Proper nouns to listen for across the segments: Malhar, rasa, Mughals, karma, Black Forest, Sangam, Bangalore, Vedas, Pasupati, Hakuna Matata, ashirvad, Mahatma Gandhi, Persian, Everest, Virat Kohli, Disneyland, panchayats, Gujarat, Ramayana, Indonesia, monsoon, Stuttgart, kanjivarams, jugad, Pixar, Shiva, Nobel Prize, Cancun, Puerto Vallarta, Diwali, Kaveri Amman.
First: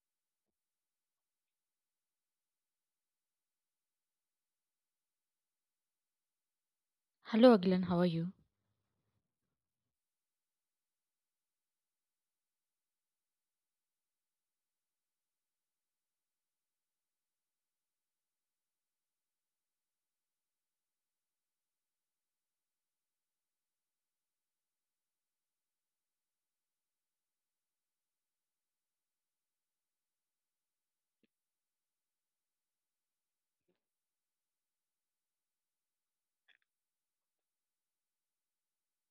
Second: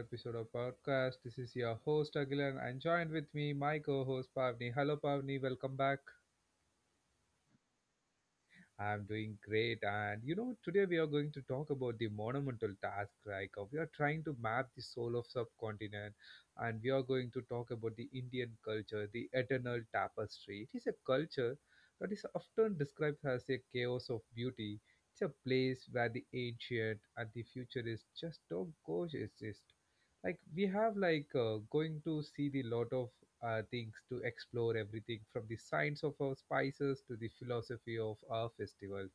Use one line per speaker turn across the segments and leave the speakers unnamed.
episode of podcast. This is your host Agilan and joined with me my co-host Pavni. Hello Pavni, welcome back.
Hello Agilan. How are you?
I'm doing great and you know today we are going to talk about the monumental task like we are trying to map the soul of subcontinent and we are going to talk about the Indian culture, the eternal tapestry. It is a culture that is often described as a chaos of beauty. It's a place where the ancient and the futurist just don't coexist like we have like going to see the lot of things to explore everything from the science of our spices to the philosophy of our festival.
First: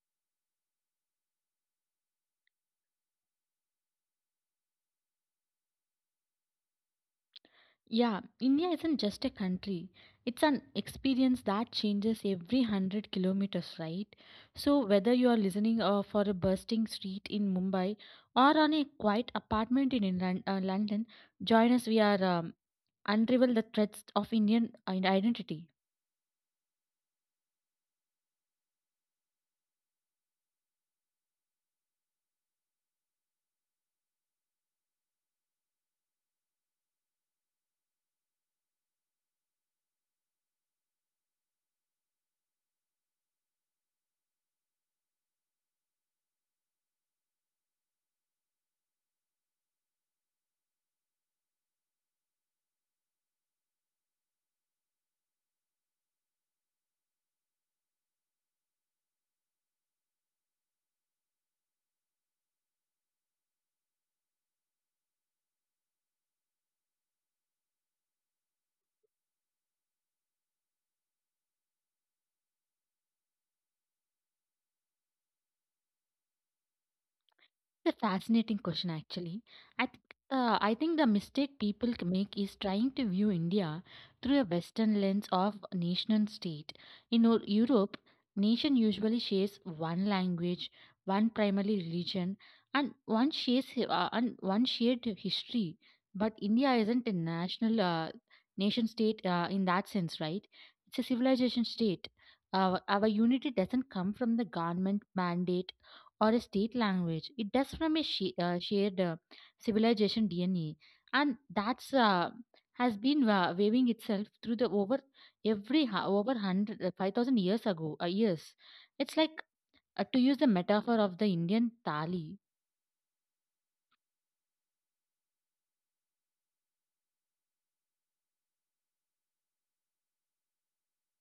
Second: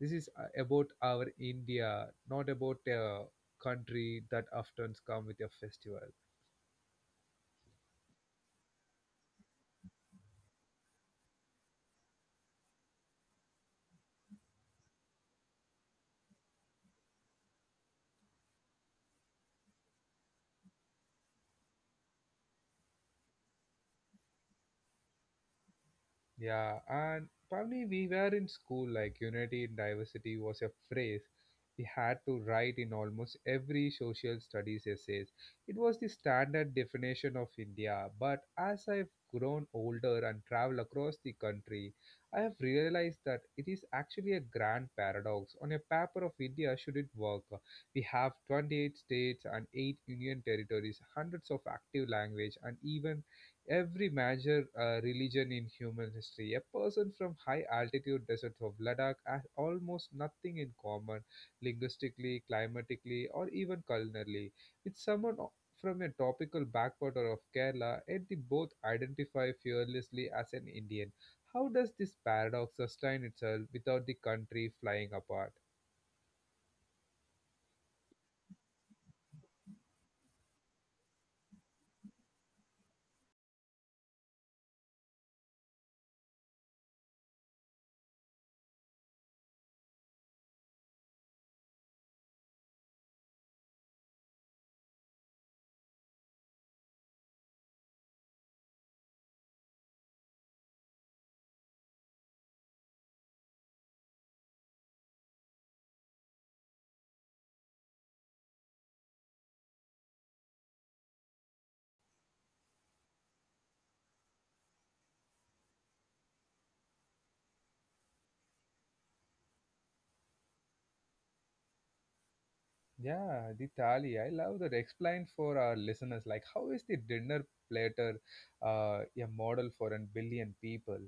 This is about our india, not about a country that often come with a festival.
Yeah, India isn't just a country. It's an experience that changes every 100 kilometers, right? So, whether you are listening for a bursting street in Mumbai or on a quiet apartment in London, join us. We are unravel the threads of Indian identity.
Yeah, and probably we were in school, like unity in diversity was a phrase we had to write in almost every social studies essays. It was the standard definition of India, but as I've grown older and traveled across the country, I have realized that it is actually a grand paradox. On a paper of India, should it work? We have 28 states and 8 union territories, hundreds of active language, and even every major religion in human history. A person from high altitude deserts of Ladakh has almost nothing in common linguistically, climatically, or even culinarily with from a tropical backwater of Kerala, yet they both identify fearlessly as an Indian. How does this paradox sustain itself without the country flying apart?
It's a fascinating question, actually. I think I think the mistake people make is trying to view India through a Western lens of nation state. In Europe, nation usually shares one language, one primary religion, and one shared history. But India isn't a nation state in that sense, right? It's a civilization state. Our unity doesn't come from the government mandate or a state language. It does from a shared civilization DNA, and that's has been waving itself through the over every hu- over hundred 5,000 years ago years. It's like To use the metaphor of the Indian tali.
Yeah, the thali. I love that. Explain for our listeners, like how is the dinner platter a model for a billion people?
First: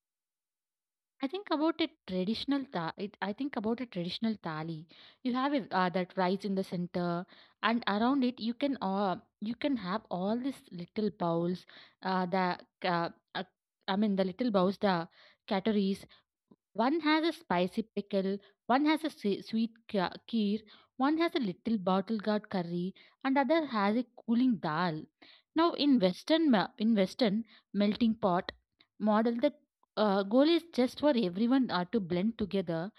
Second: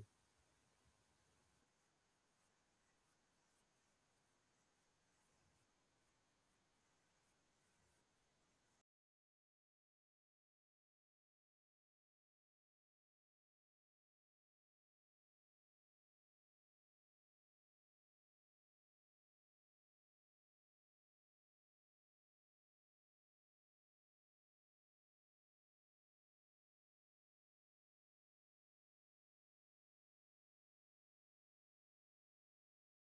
I think about a traditional thali. You have that rice in the center, and around it you can have all these little bowls. The uh, uh, I mean The little bowls, the catteries, one has a spicy pickle, one has a sweet kheer, one has a little bottle gourd curry, and other has a cooling dal. Now in Western melting pot model, the goal is just for everyone to blend together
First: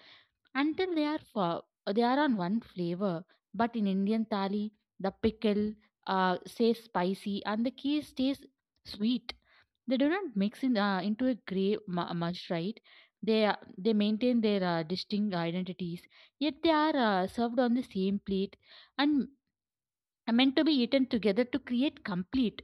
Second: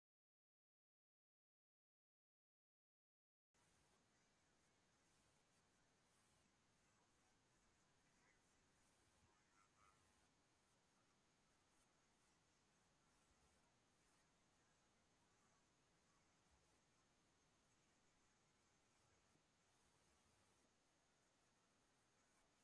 until they are on one flavor. But in Indian thali, the pickle stays spicy and the kheer stays sweet. They do not mix in into a grey much, right? They maintain their distinct identities, yet they are served on the same plate and are meant to be eaten together to create complete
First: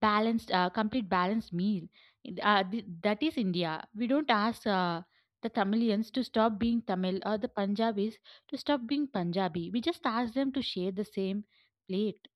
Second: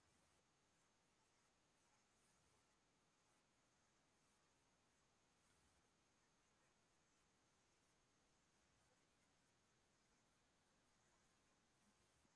balanced uh, complete balanced meal. That is India. We don't ask the Tamilians to stop being Tamil or the Punjabis to stop being Punjabi. We just ask them to share the same plate.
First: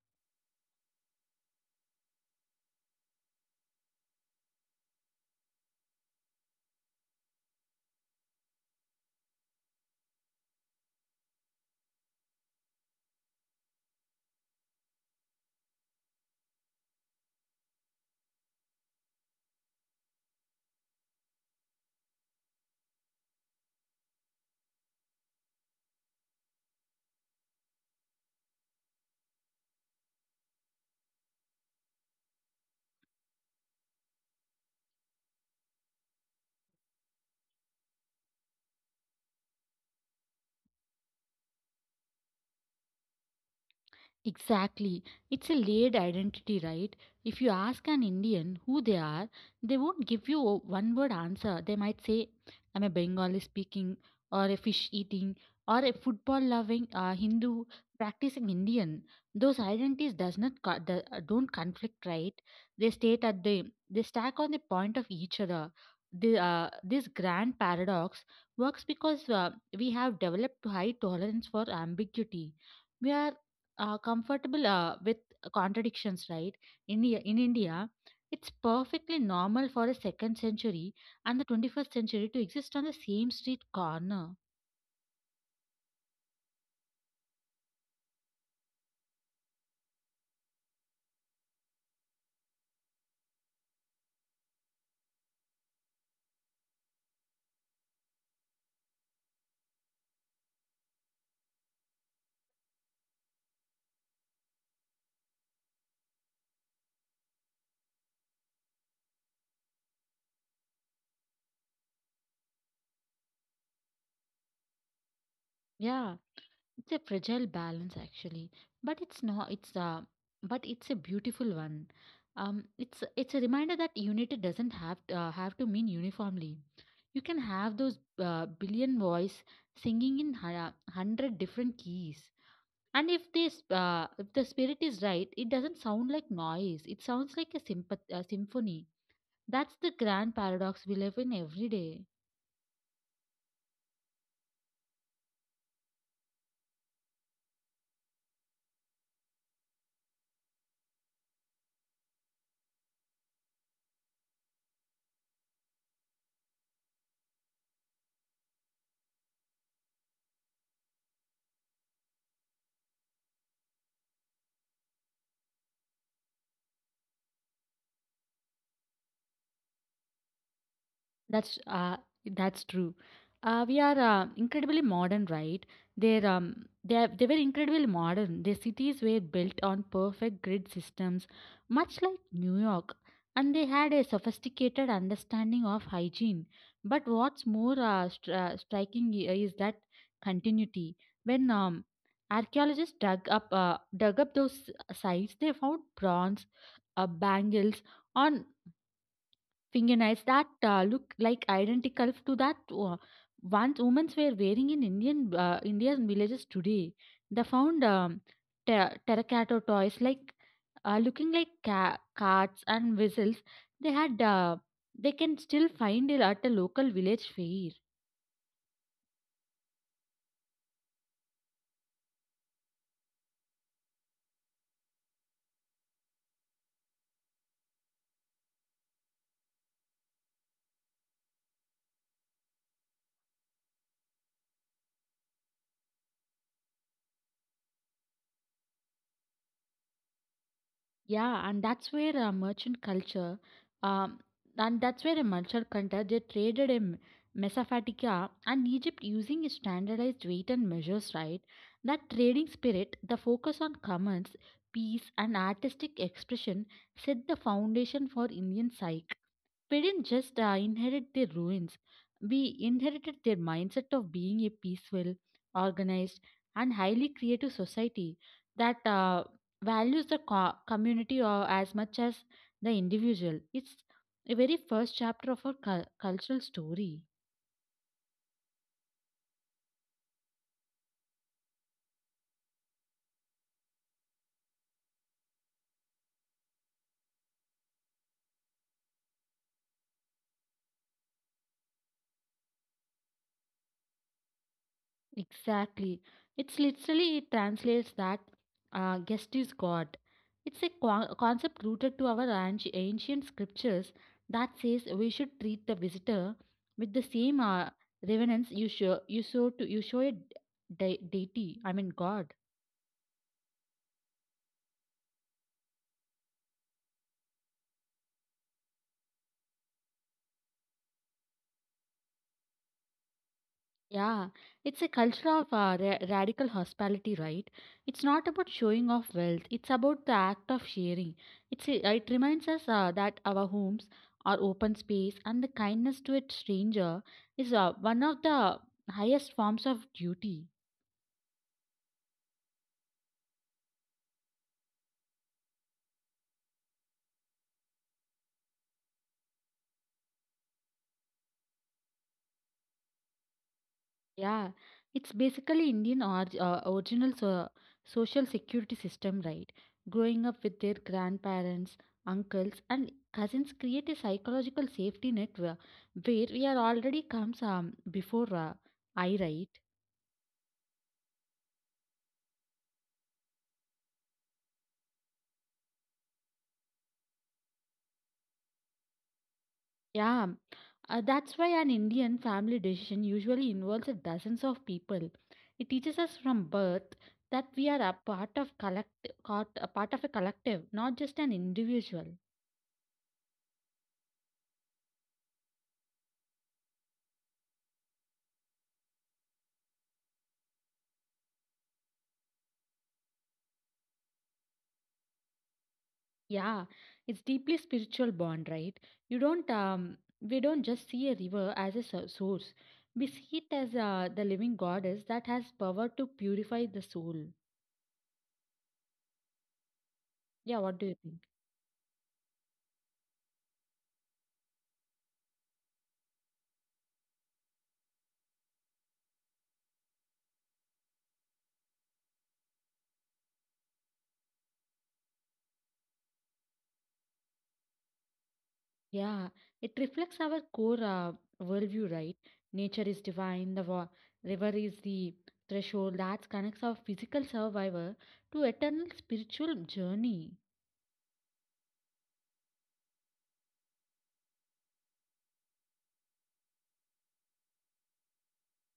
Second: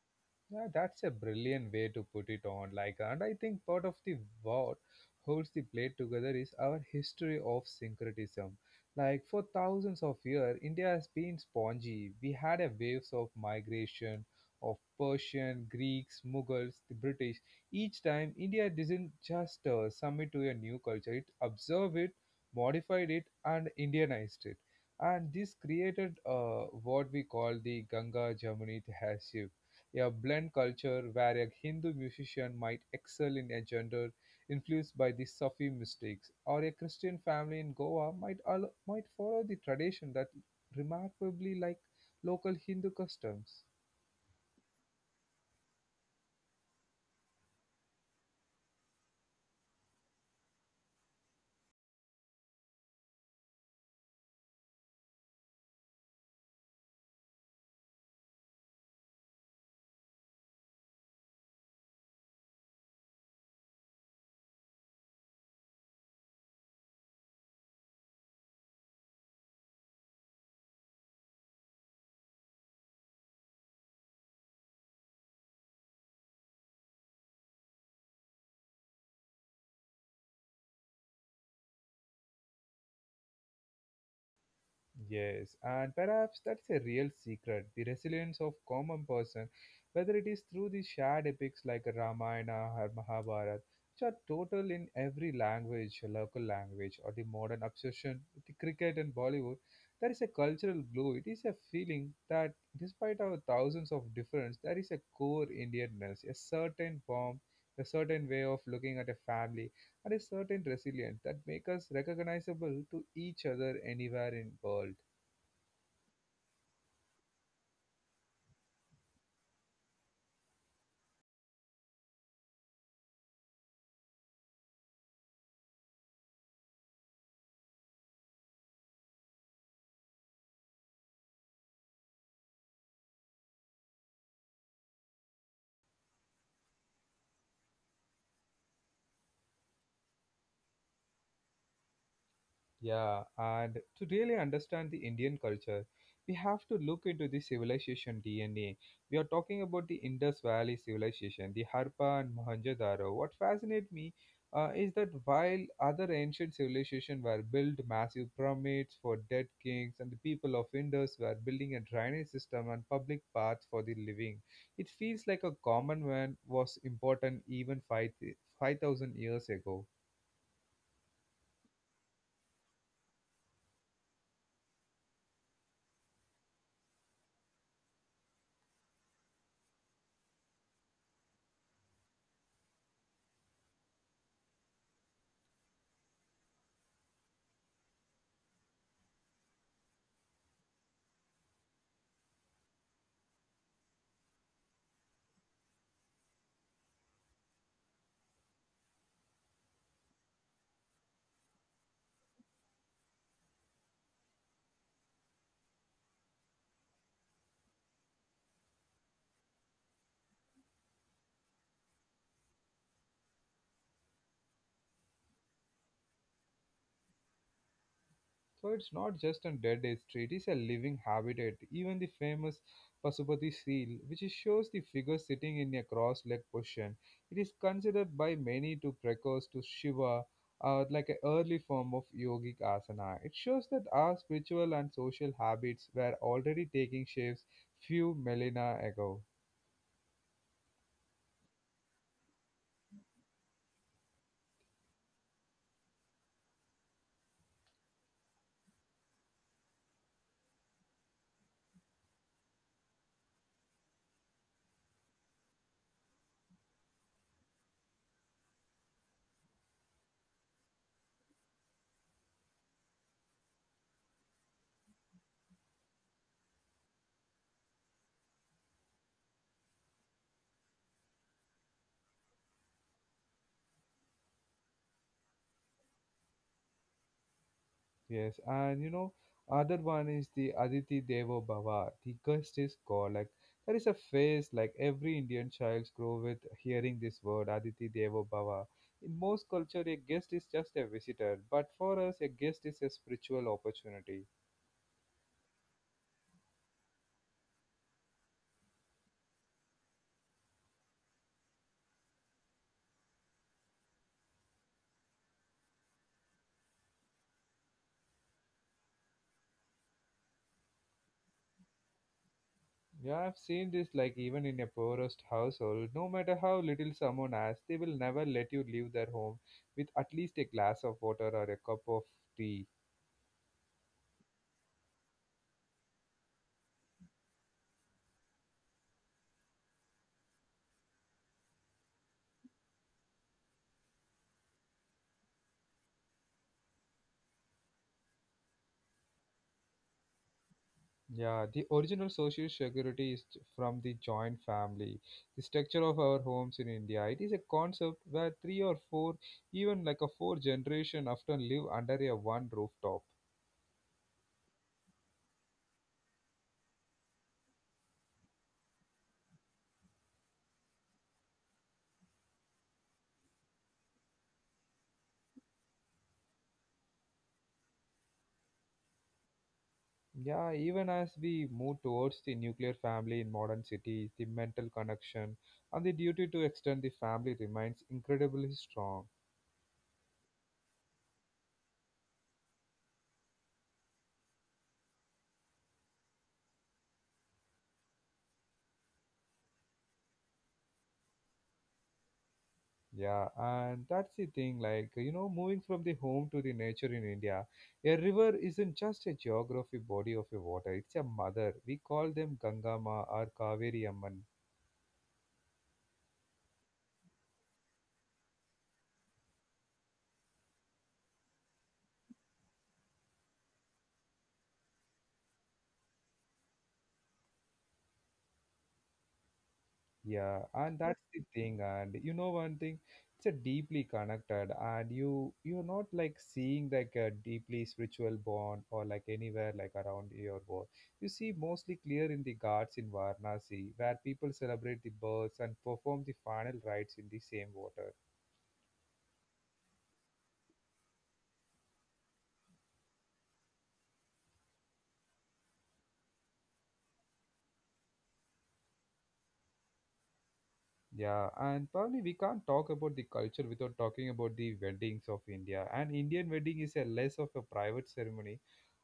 Yeah, that's a brilliant way to put it on. Like, and I think part of the what holds the plate together is our history of syncretism. Like for thousands of years, India has been spongy. We had a waves of migration of Persian, Greeks, Mughals, the British. Each time, India didn't just submit to a new culture; it observed it, modified it, and Indianized it. And this created what we call the Ganga Jamuni Tehsil, a blend culture where a Hindu musician might excel in a genre influenced by the Sufi mystics, or a Christian family in Goa might, might follow the tradition that remarkably like local Hindu customs.
Exactly. It's a layered identity, right? If you ask an Indian who they are, they won't give you a one word answer. They might say, I'm a Bengali speaking, or a fish eating, or a football loving Hindu practicing Indian. Those identities does not co- do- don't conflict, right? They state at the they stack on the point of each other. This grand paradox works because we have developed high tolerance for ambiguity. We are comfortable with contradictions, right? In India, it's perfectly normal for the second century and the 21st century to exist on the same street corner.
Yes, and perhaps that's a real secret the resilience of common person, whether it is through the shared epics like Ramayana or Mahabharata, which are total in every language, local language, or the modern obsession with the cricket and Bollywood. There is a cultural glue. It is a feeling that, despite our thousands of difference, there is a core Indianness, a certain form, a certain way of looking at a family, and a certain resilience that make us recognizable to each other anywhere in world.
Yeah, it's a fragile balance actually, but it's not. It's but it's a beautiful one. It's a reminder that unity doesn't have to mean uniformly. You can have those billion voice singing in hundred different keys. And if the spirit is right, it doesn't sound like noise. It sounds like a symphony. That's the grand paradox we live in every day.
Yeah, and to really understand the Indian culture, we have to look into the civilization DNA. We are talking about the Indus Valley civilization, the Harpa and Mohenjo-daro. What fascinates me is that while other ancient civilizations were built massive pyramids for dead kings, and the people of Indus were building a drainage system and public paths for the living, it feels like a common man was important even 5 5,000 years ago.
That's uh, that's true. We are incredibly modern, right? They were incredibly modern. Their cities were built on perfect grid systems, much like New York, and they had a sophisticated understanding of hygiene. But what's more striking is that continuity. When archaeologists dug up those sites, they found bronze, bangles on fingernails that look like identical to that uh, once women were wearing in Indian villages today. They found terracotta toys like looking like carts and whistles. They had uh, they can still find it at a local village fair.
So it's not just a dead day street, it's a living habitat. Even the famous Pasupati seal, which shows the figure sitting in a cross legged position, it is considered by many to precursor to Shiva, like an early form of yogic asana. It shows that our spiritual and social habits were already taking shapes few millennia ago.
Yeah, and that's where merchant culture, um, and that's where a merchant culture they traded in Mesopotamia and Egypt using standardized weight and measures, right? That trading spirit, the focus on commerce, peace, and artistic expression set the foundation for Indian psyche. We didn't just inherit their ruins, we inherited their mindset of being a peaceful, organized, and highly creative society that values the community or as much as the individual. It's a very first chapter of our cultural story.
Yes, and you know, other one is the Aditi Devo Bhava, the goddess god. Like that is a phase like every Indian child grow with hearing this word Aditi Devo Bhava. In most culture, a guest is just a visitor, but for us, a guest is a spiritual opportunity.
Exactly. It's literally it translates that guest is God. It's a concept rooted to our ancient scriptures that says we should treat the visitor with the same reverence you show a deity. I mean God.
Yeah, I've seen this like even in a poorest household. No matter how little someone has, they will never let you leave their home with at least a glass of water or a cup of tea.
Yeah, it's a culture of radical hospitality, right? It's not about showing off wealth, it's about the act of sharing. It reminds us that our homes, our open space, and the kindness to a stranger is one of the highest forms of duty.
Yeah, the original social security is from the joint family. The structure of our homes in India, it is a concept where three or four, even like a four generation often live under a one rooftop.
Yeah, it's basically Indian original social security system, right? Growing up with their grandparents, uncles, and cousins create a psychological safety net where we are already comes before I right.
Yeah, even as we move towards the nuclear family in modern cities, the mental connection and the duty to extend the family remains incredibly strong.
Yeah, that's why an Indian family decision usually involves a dozens of people. It teaches us from birth that we are a part of a collective, not just an individual.
Yeah, and that's the thing, like, you know, moving from the home to the nature in India, a river isn't just a geography body of a water, it's a mother. We call them Gangama or Kaveri Amman.
Yeah, it's deeply spiritual bond, right? You don't We don't just see a river as a source. We see it as the living goddess that has power to purify the soul.
Yeah,
Yeah,
and
what do you
that's the
think?
thing. And you know one thing, it's a deeply connected, and you're not like seeing like a deeply spiritual bond or like anywhere like around your world. You see mostly clear in the Ghats in Varanasi, where people celebrate the births and perform the final rites in the same water.
Yeah, it reflects our core worldview, right? Nature is divine, the river is the threshold that connects our physical survivor to eternal spiritual journey.
Yeah, and probably we can't talk about the culture without talking about the weddings of India. And Indian wedding is a less of a private ceremony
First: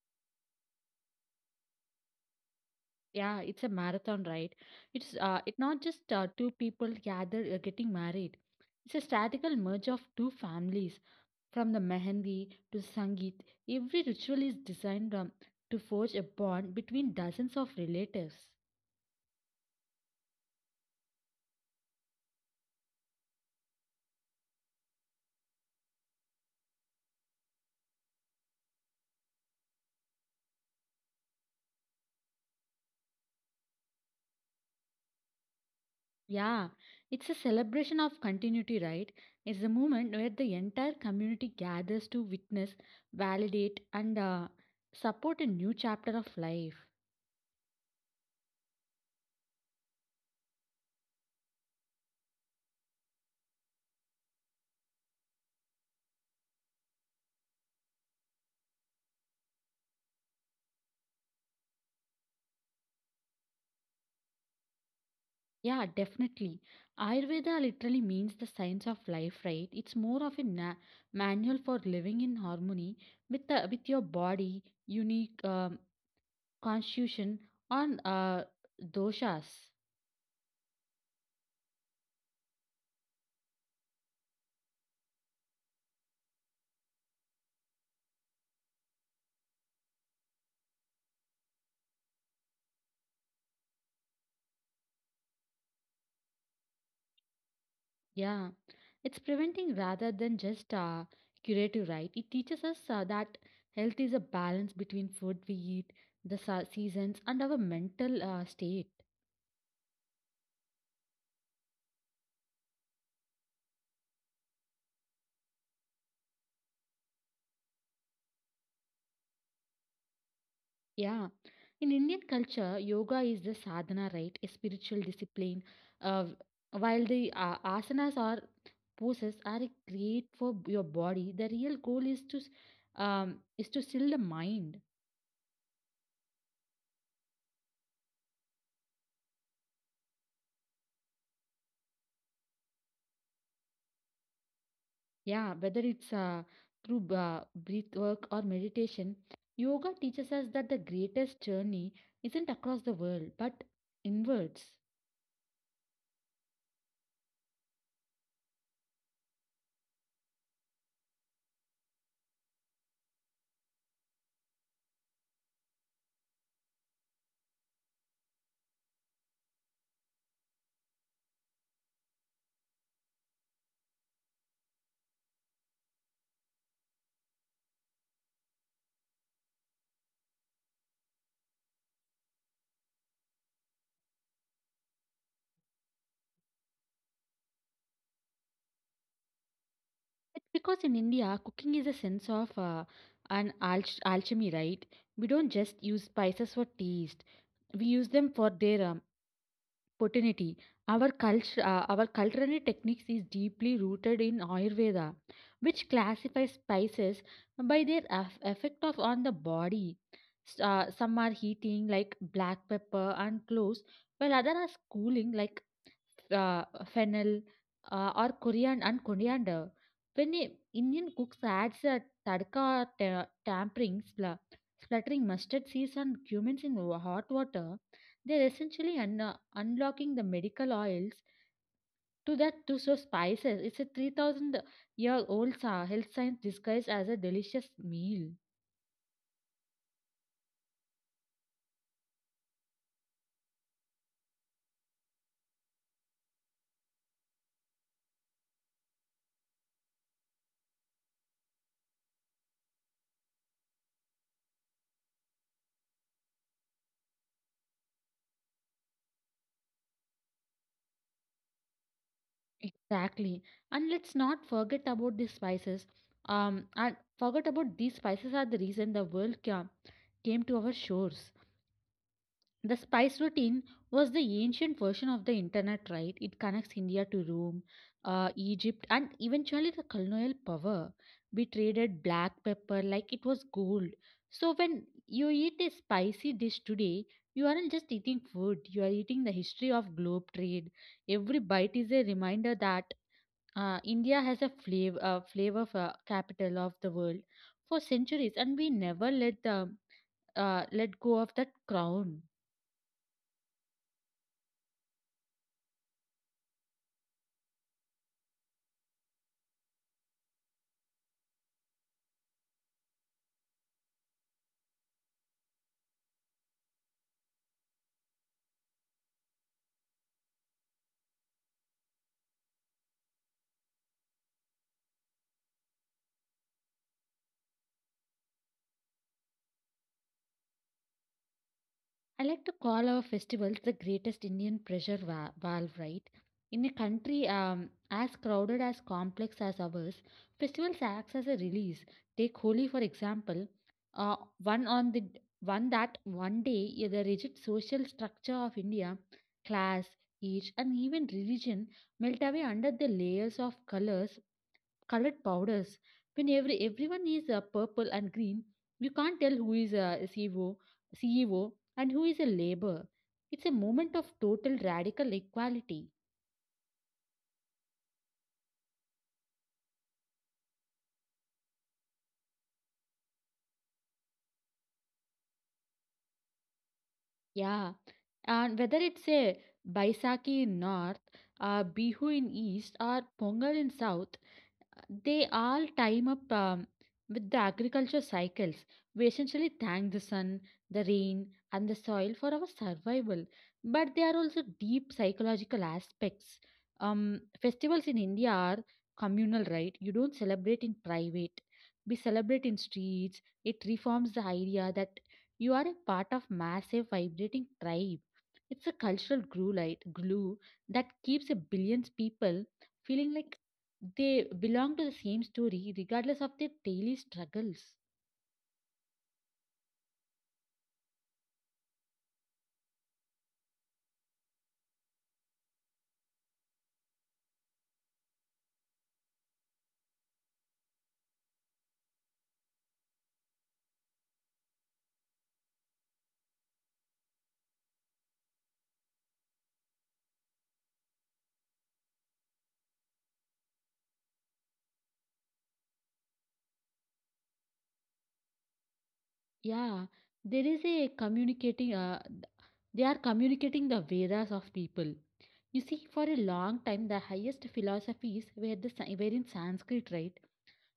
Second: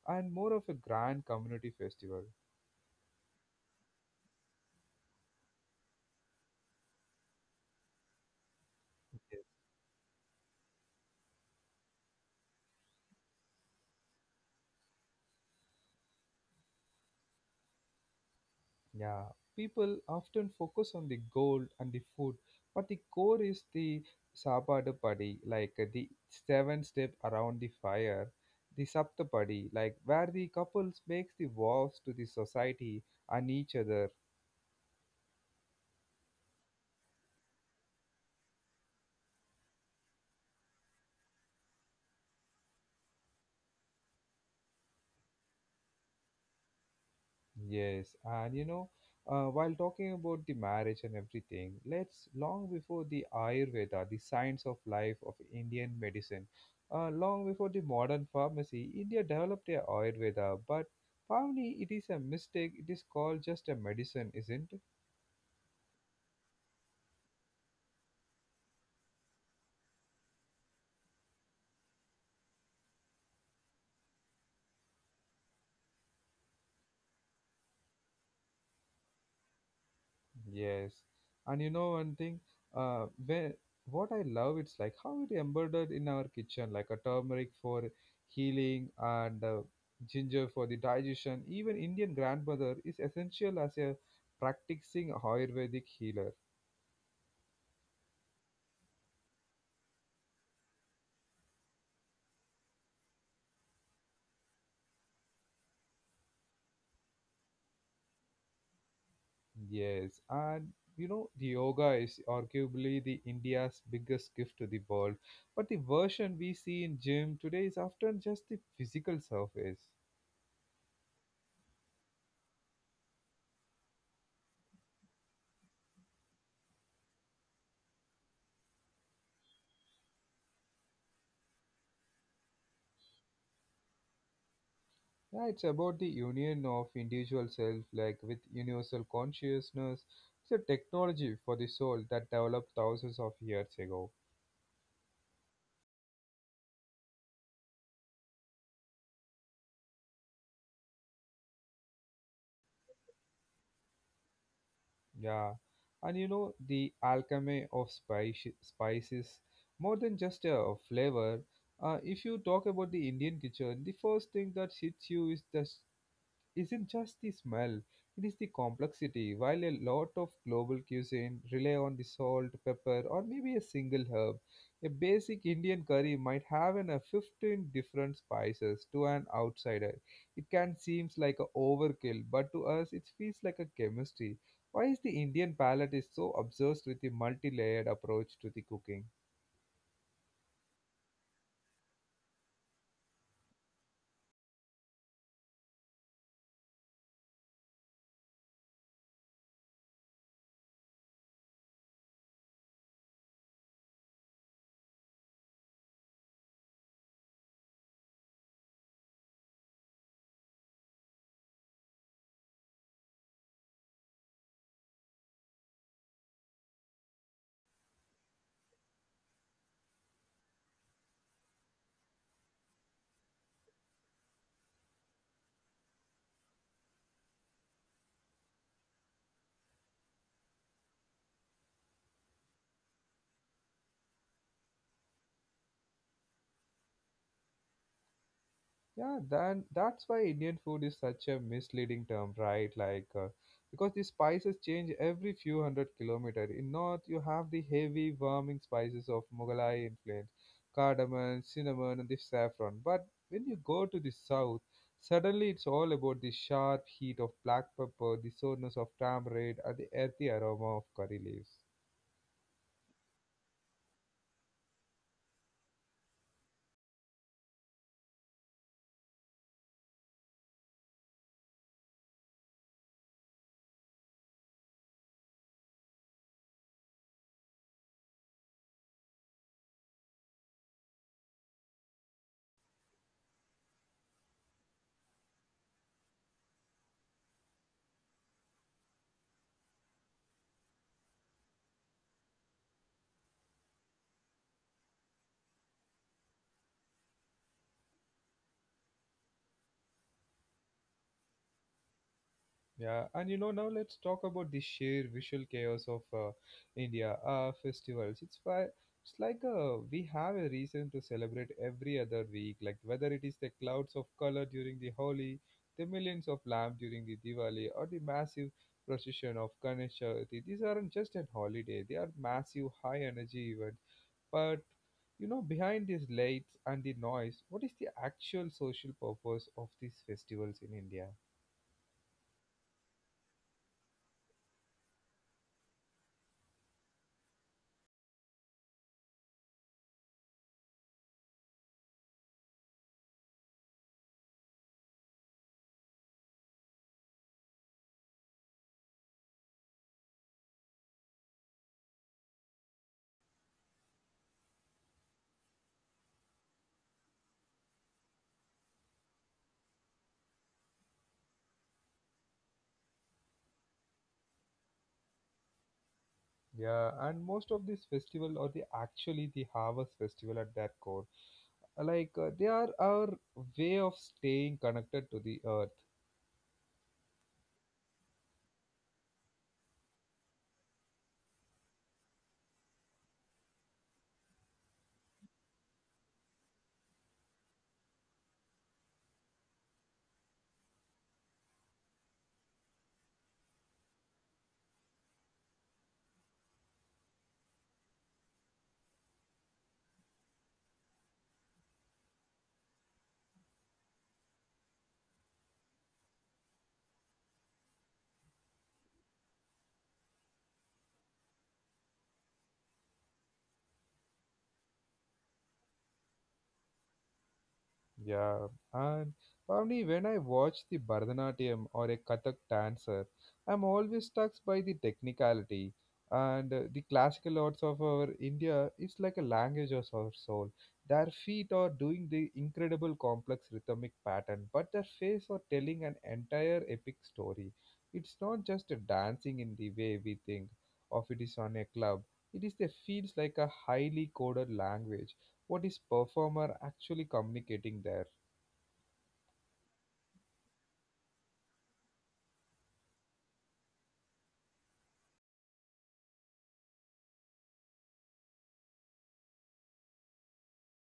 and more of a grand community festival.
Yeah, it's a marathon, right? It not just two people gather getting married. It's a
Yes.
statical merge of two families. From the mehendi to sangeet, every ritual is designed to forge a bond between dozens of relatives.
Yeah, people often focus on the gold and the food, but the core is the sapadu, like the seven step around the fire, the saptapadi, like where the couples makes the vows to the society and each other.
Yeah, it's a celebration of continuity, right? It's the moment where the entire community gathers to witness, validate, and support a new chapter of life.
Yes, and you know, while talking about the marriage and everything, let's long before the Ayurveda, the science of life of Indian medicine, long before the modern pharmacy, India developed a Ayurveda, but probably it is a mistake. It is called just a medicine, isn't?
Yeah, definitely. Ayurveda literally means the science of life, right? It's more of a manual for living in harmony with the with your body, unique constitution, on doshas.
Yes, and you know one thing, when what I love it's like how it embroidered in our kitchen, like a turmeric for healing and ginger for the digestion. Even Indian grandmother is essential as a practicing Ayurvedic healer.
Yeah, it's preventing rather than just curative, right? It teaches us that health is a balance between food we eat, the seasons, and our mental state.
Yes, and you know the yoga is arguably the India's biggest gift to the world, but the version we see in gym today is often just the physical surface.
Yeah. In Indian culture, yoga is the sadhana, right? A spiritual discipline. Uh, while the asanas or poses are a great for your body, the real goal is to still the mind.
Yeah, it's about the union of individual self, like with universal consciousness. It's a technology for the soul that developed thousands of years ago.
Yeah, whether it's through breath work or meditation, yoga teaches us that the greatest journey isn't across the world but inwards.
Yeah, and you know the alchemy of spices, more than just a flavor. If you talk about the Indian kitchen, the first thing that hits you is the isn't just the smell, it is the complexity. While a lot of global cuisine rely on the salt, pepper, or maybe a single herb, a basic Indian curry might have a 15 different spices to an outsider. It can seem like a overkill, but to us it feels like a chemistry. Why is the Indian palate is so obsessed with the multi-layered approach to the cooking?
It's because in India, cooking is a sense of an alchemy, right? We don't just use spices for taste; we use them for their potency. Our culinary techniques is deeply rooted in Ayurveda, which classifies spices by their effect of on the body. Some are heating, like black pepper and cloves, while others are cooling, like uh, fennel or coriander and coriander. When a Indian cooks adds a tadka tampering, spluttering mustard seeds and cumin in hot water, they're essentially unlocking the medical oils to that to so spices. It's a 3000-year-old health science disguised as a delicious meal.
Yeah, then that's why Indian food is such a misleading term, right? Like, because the spices change every few hundred kilometers. In North, you have the heavy, warming spices of Mughalai influence, cardamom, cinnamon, and the saffron. But when you go to the South, suddenly it's all about the sharp heat of black pepper, the soreness of tamarind, and the earthy aroma of curry leaves.
Exactly. And let's not forget about these spices. And forget about these spices are the reason the world came to our shores. The spice routine was the ancient version of the internet, right? It connects India to Rome, Egypt, and eventually the colonial power. We traded black pepper like it was gold. So when you eat a spicy dish today, you aren't just eating food, you are eating the history of globe trade. Every bite is a reminder that India has a flavor capital of the world for centuries, and we never let go of that crown.
Yeah, and you know, now let's talk about the sheer visual chaos of India festivals. It's why it's like we have a reason to celebrate every other week, like whether it is the clouds of color during the Holi, the millions of lamps during the Diwali, or the massive procession of Ganesh Chaturthi. These aren't just a holiday; they are massive, high-energy events. But you know, behind these lights and the noise, what is the actual social purpose of these festivals in India?
I like to call our festivals the greatest Indian pressure valve, right? In a country as crowded as complex as ours, festivals acts as a release. Take Holi for example, uh, one on the one that one day, yeah, the rigid social structure of India, class, age, and even religion melt away under the layers of colors colored powders. When everyone is purple and green, you can't tell who is a CEO and who is a labor. It's a moment of total radical equality.
Yeah, and most of this festival are the actually the harvest festival at that core. Like they are our way of staying connected to the earth.
Yeah, and whether it's a Baisakhi in north, Bihu in east, or Pongal in south, they all time up with the agriculture cycles. We essentially thank the sun, the rain, and the soil for our survival. But there are also deep psychological aspects. Festivals in India are communal, right? You don't celebrate in private. We celebrate in streets. It reforms the idea that you are a part of massive vibrating tribe. It's a cultural glue, light glue that keeps a billions people feeling like they belong to the same story regardless of their daily struggles.
Yeah, and probably when I watch the Bharatanatyam or a Kathak dancer, I'm always struck by the technicality and the classical arts of our India is like a language of our soul. Their feet are doing the incredible complex rhythmic pattern, but their face are telling an entire epic story. It's not just a dancing in the way we think of it is on a club. It is the feels like a highly coded language. What is performer actually communicating there?
Yeah, there is a communicating, they are communicating the Vedas of people. You see, for a long time, the highest philosophies were were in Sanskrit, right?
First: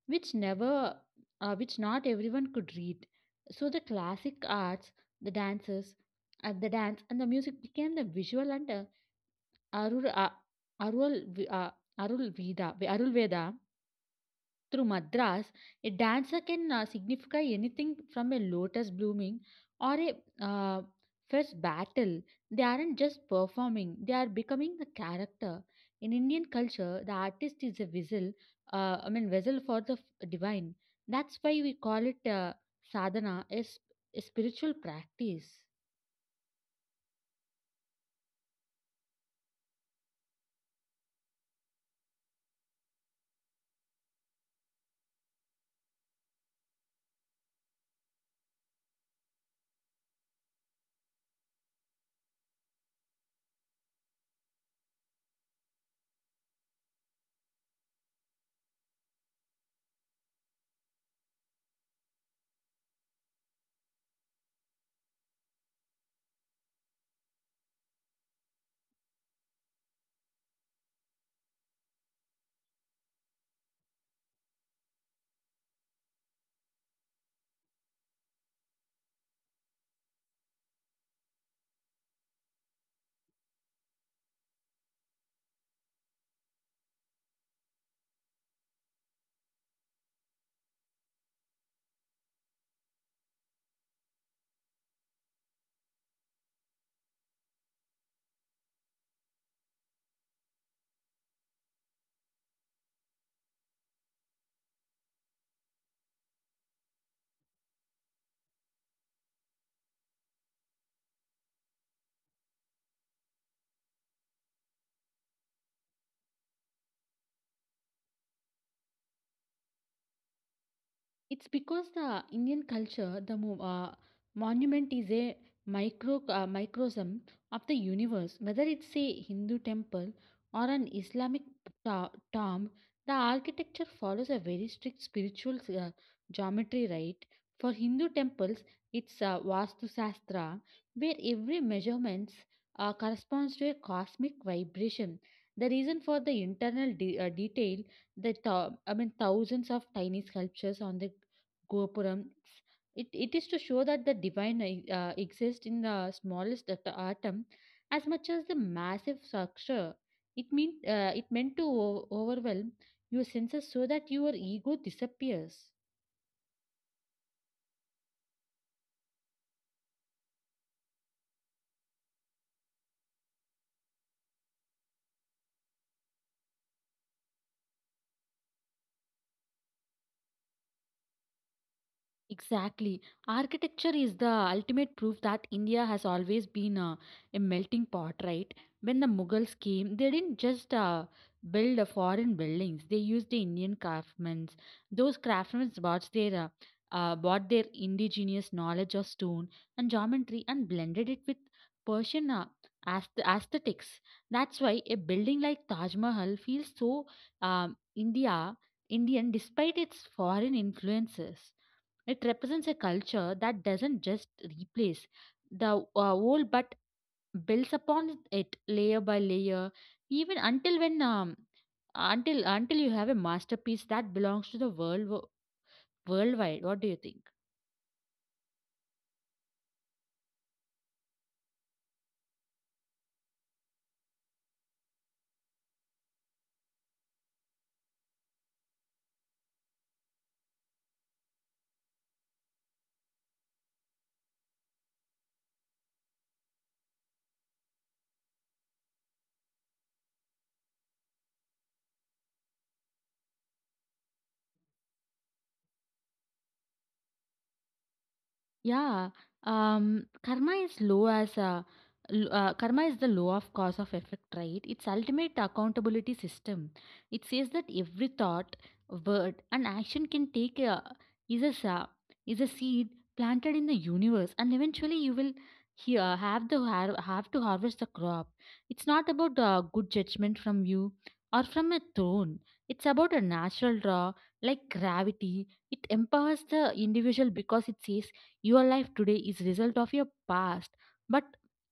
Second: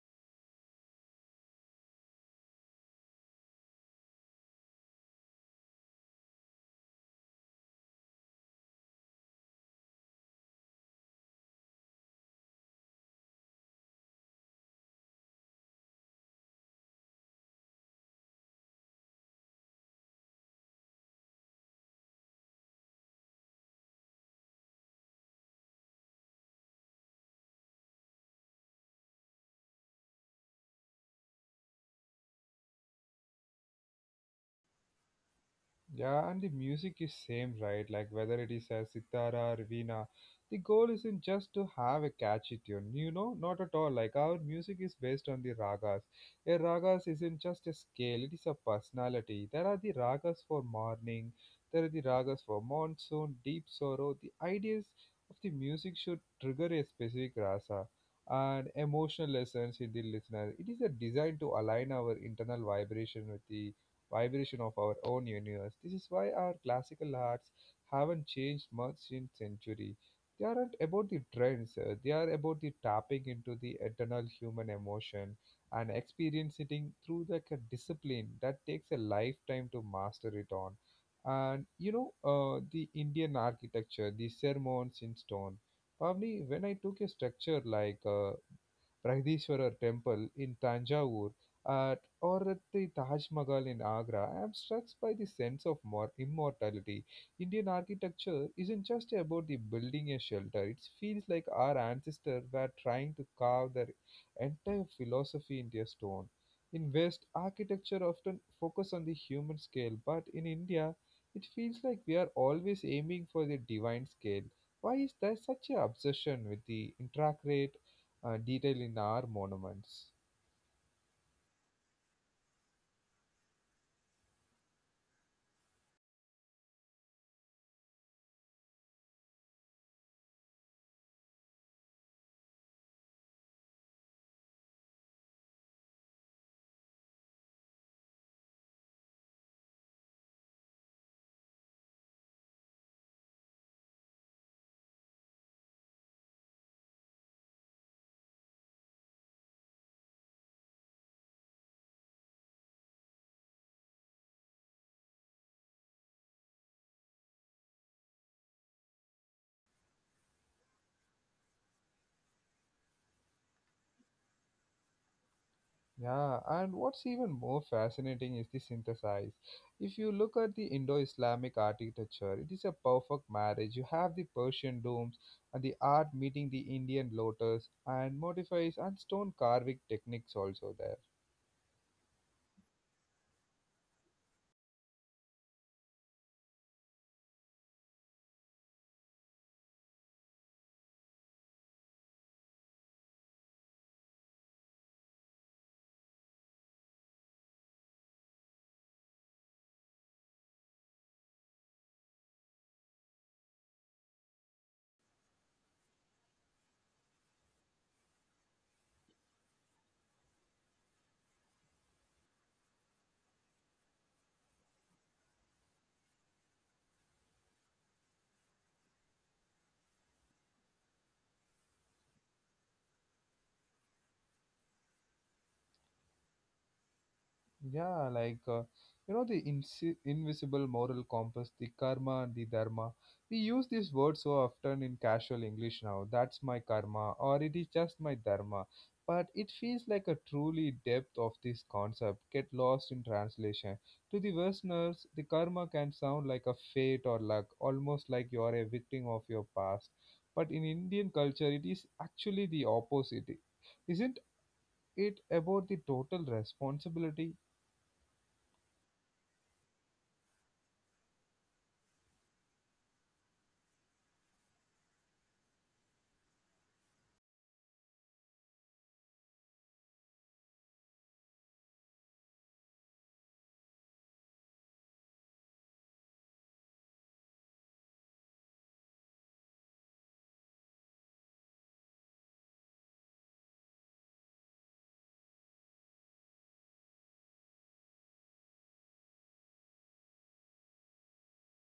Which never, which not everyone could read. So the classic arts, the dances, and the dance and the music became the visual and Arul uh, Arul uh, Arul Veda Arul Veda. Through Madras, a dancer can signify anything from a lotus blooming or a uh, fierce battle. They aren't just performing, they are becoming the character. In Indian culture, the artist is a vessel, I mean, vessel for the divine. That's why we call it sadhana, a spiritual practice.
Yeah, and the music is same, right? Like whether it is a sitara or veena, the goal isn't just to have a catchy tune. You know, not at all. Like our music is based on the ragas. A ragas isn't just a scale; it is a personality. There are the ragas for morning. There are the ragas for monsoon, deep sorrow. The ideas of the music should trigger a specific rasa and emotional lessons in the listener. It is a design to align our internal vibration with the vibration of our own universe. This is why our classical arts haven't changed much since century. They aren't about the trends, they are about the tapping into the eternal human emotion and experiencing through like a discipline that takes a lifetime to master it on. And you know, the Indian architecture, the sermons in stone. Probably when I took a structure like Brahadishwarar temple in Tanjavur, uh, or at the Taj Mahal in Agra, I am struck by the sense of more immortality. Indian architecture isn't just about the building a shelter. It feels like our ancestors were trying to carve their entire philosophy into a stone. In West, architecture often focus on the human scale, but in India, it feels like we are always aiming for the divine scale. Why is there such an obsession with the intricate detail in our monuments?
It's because the Indian culture, the monument is a microcosm of the universe. Whether it's a Hindu temple or an Islamic tomb, the architecture follows a very strict spiritual geometry, right? For Hindu temples, it's Vastu Shastra, where every measurements corresponds to a cosmic vibration. The reason for the internal detail the I mean thousands of tiny sculptures on the Gopuram. It is to show that the divine exists in the smallest atom as much as the massive structure. It meant to overwhelm your senses so that your ego disappears.
Yeah, and what's even more fascinating is the synthesize. If you look at the Indo Islamic architecture, it is a perfect marriage. You have the Persian domes and the art meeting the Indian lotus and modifies and stone carving techniques also there.
Exactly. Architecture is the ultimate proof that India has always been a melting pot, right? When the Mughals came, they didn't just build foreign buildings, they used the Indian craftsmen. Those craftsmen brought brought their indigenous knowledge of stone and geometry and blended it with Persian aesthetics. That's why a building like Taj Mahal feels so um, India, Indian despite its foreign influences. It represents a culture that doesn't just replace the old but builds upon it layer by layer, even until you have a masterpiece that belongs to the worldwide. What do you think?
Yeah, like you know the insi invisible moral compass, the karma, the dharma. We use these words so often in casual English now. That's my karma, or it is just my dharma. But it feels like a truly depth of this concept get lost in translation. To the Westerners, the karma can sound like a fate or luck, almost like you are a victim of your past. But in Indian culture, it is actually the opposite. Isn't it about the total responsibility?
Yeah, karma is low as a karma is the law of cause of effect, right? It's ultimate accountability system. It says that every thought, word, and action can take a is is a seed planted in the universe, and eventually you will here have have to harvest the crop. It's not about good judgment from you or from a throne. It's about a natural draw like gravity. It empowers the individual because it says your life today is result of your past, but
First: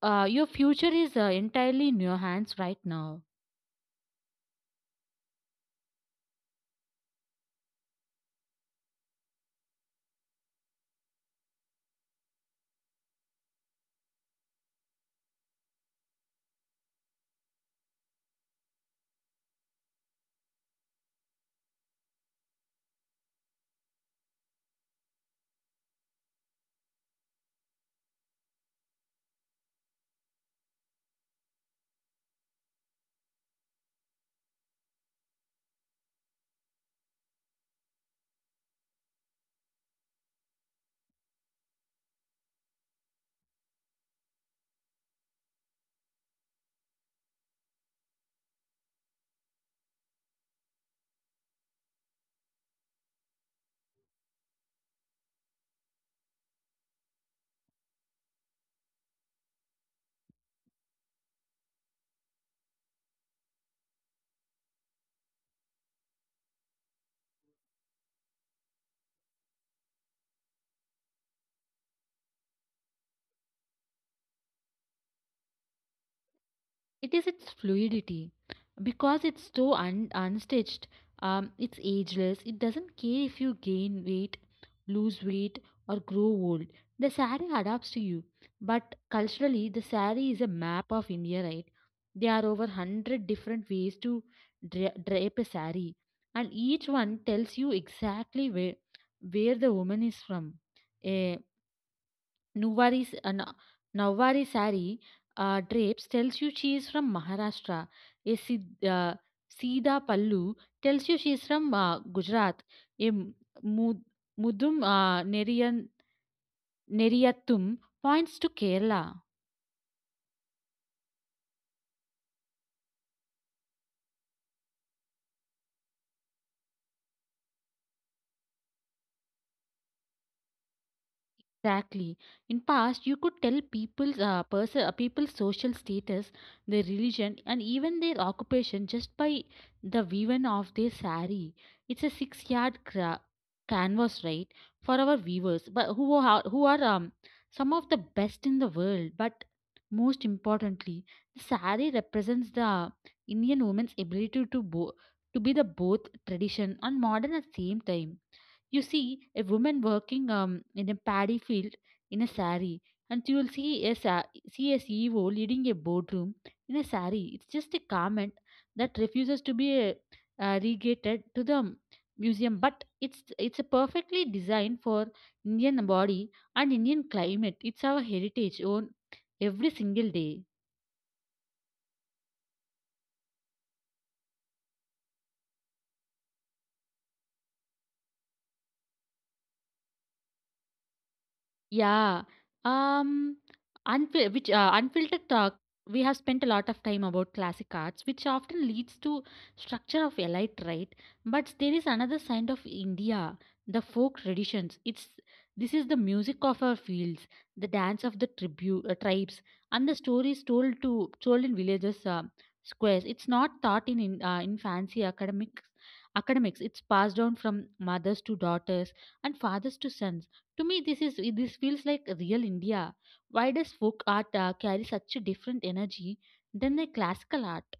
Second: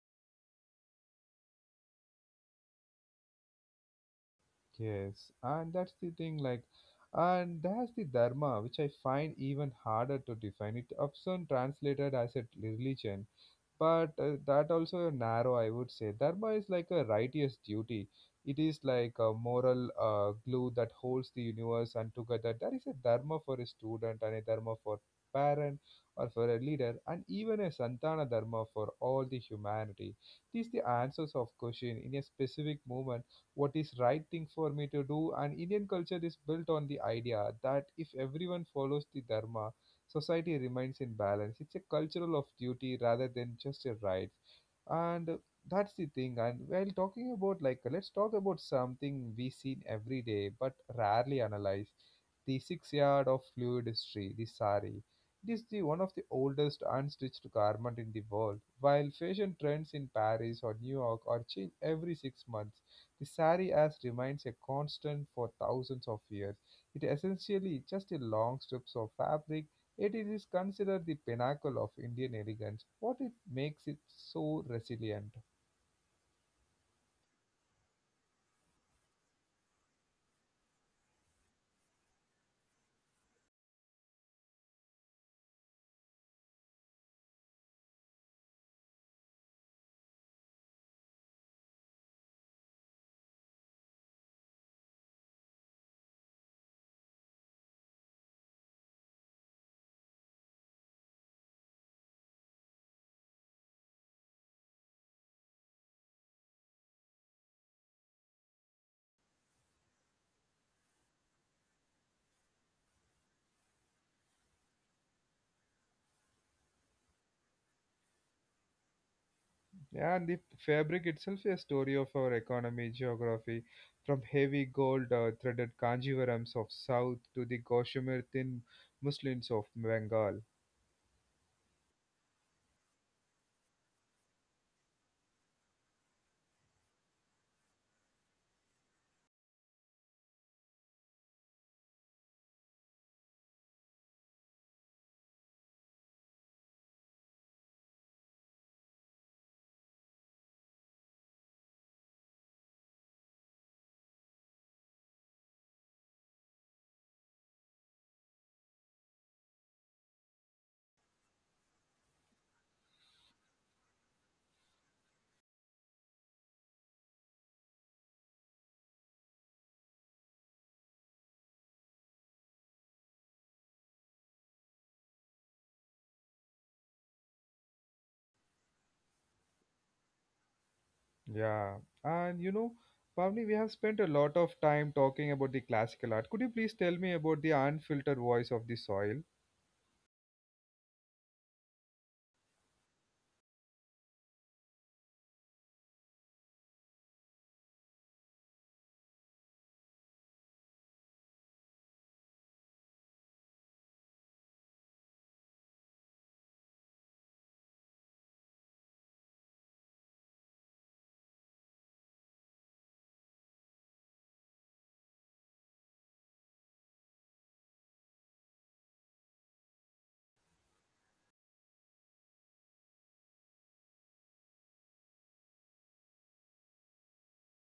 your future is entirely in your hands right now.
Yes, and that's the thing, like, and that's the dharma, which I find even harder to define. It often translated as a religion, but that also narrow. I would say dharma is like a righteous duty. It is like a moral glue that holds the universe and together. There is a dharma for a student and a dharma for parent, or for a leader, and even a santana dharma for all the humanity. These the answers of question in a specific moment, what is right thing for me to do. And Indian culture is built on the idea that if everyone follows the dharma, society remains in balance. It's a cultural of duty rather than just a right. And that's the thing. And while talking about like, let's talk about something we see every day but rarely analyze the 6 yard of fluid history, the sari. It is the one of the oldest unstitched garment in the world. While fashion trends in Paris or New York are changed every 6 months, the sari as remains a constant for thousands of years. It essentially just a long strips of fabric. It is considered the pinnacle of Indian elegance. What it makes it so resilient?
It is its fluidity. Because it's so unstitched, it's ageless. It doesn't care if you gain weight, lose weight, or grow old. The sari adapts to you. But culturally, the sari is a map of India, right? There are over 100 different ways to drape a sari, and each one tells you exactly where the woman is from. Nuwari's uh, Na- Nawari sari drapes tells you she is from Maharashtra. A Sida Pallu tells you she is from Gujarat. A Mud- Mudum Neriyathum points to Kerala.
Yeah, and the fabric itself is a story of our economy, geography, from heavy gold threaded kanjivarams of south to the Kashmir thin muslins of Bengal.
Exactly. In past, you could tell people's social status, their religion, and even their occupation just by the weaving of their sari. It's a six-yard canvas, right, for our viewers, but who are some of the best in the world. But most importantly, the sari represents the Indian woman's ability to to be the both tradition and modern at the same time. You see a woman working in a paddy field in a sari, and you will see see a CEO leading a boardroom in a sari. It's just a garment that refuses to be regated to the museum, but it's a perfectly designed for Indian body and Indian climate. It's our heritage on every single day.
Yeah, and you know, Pavni, we have spent a lot of time talking about the classical art. Could you please tell me about the unfiltered voice of the soil?
Yeah. Um, unfiltered talk, we have spent a lot of time about classic arts, which often leads to structure of elite, right? But there is another side of India, the folk traditions. It's this is the music of our fields, the dance of the tribu tribes, and the stories told in villages, squares. It's not taught in fancy academics. Academics. It's passed down from mothers to daughters and fathers to sons to me, this feels like real India. Why does folk art carry such a different energy than the classical art?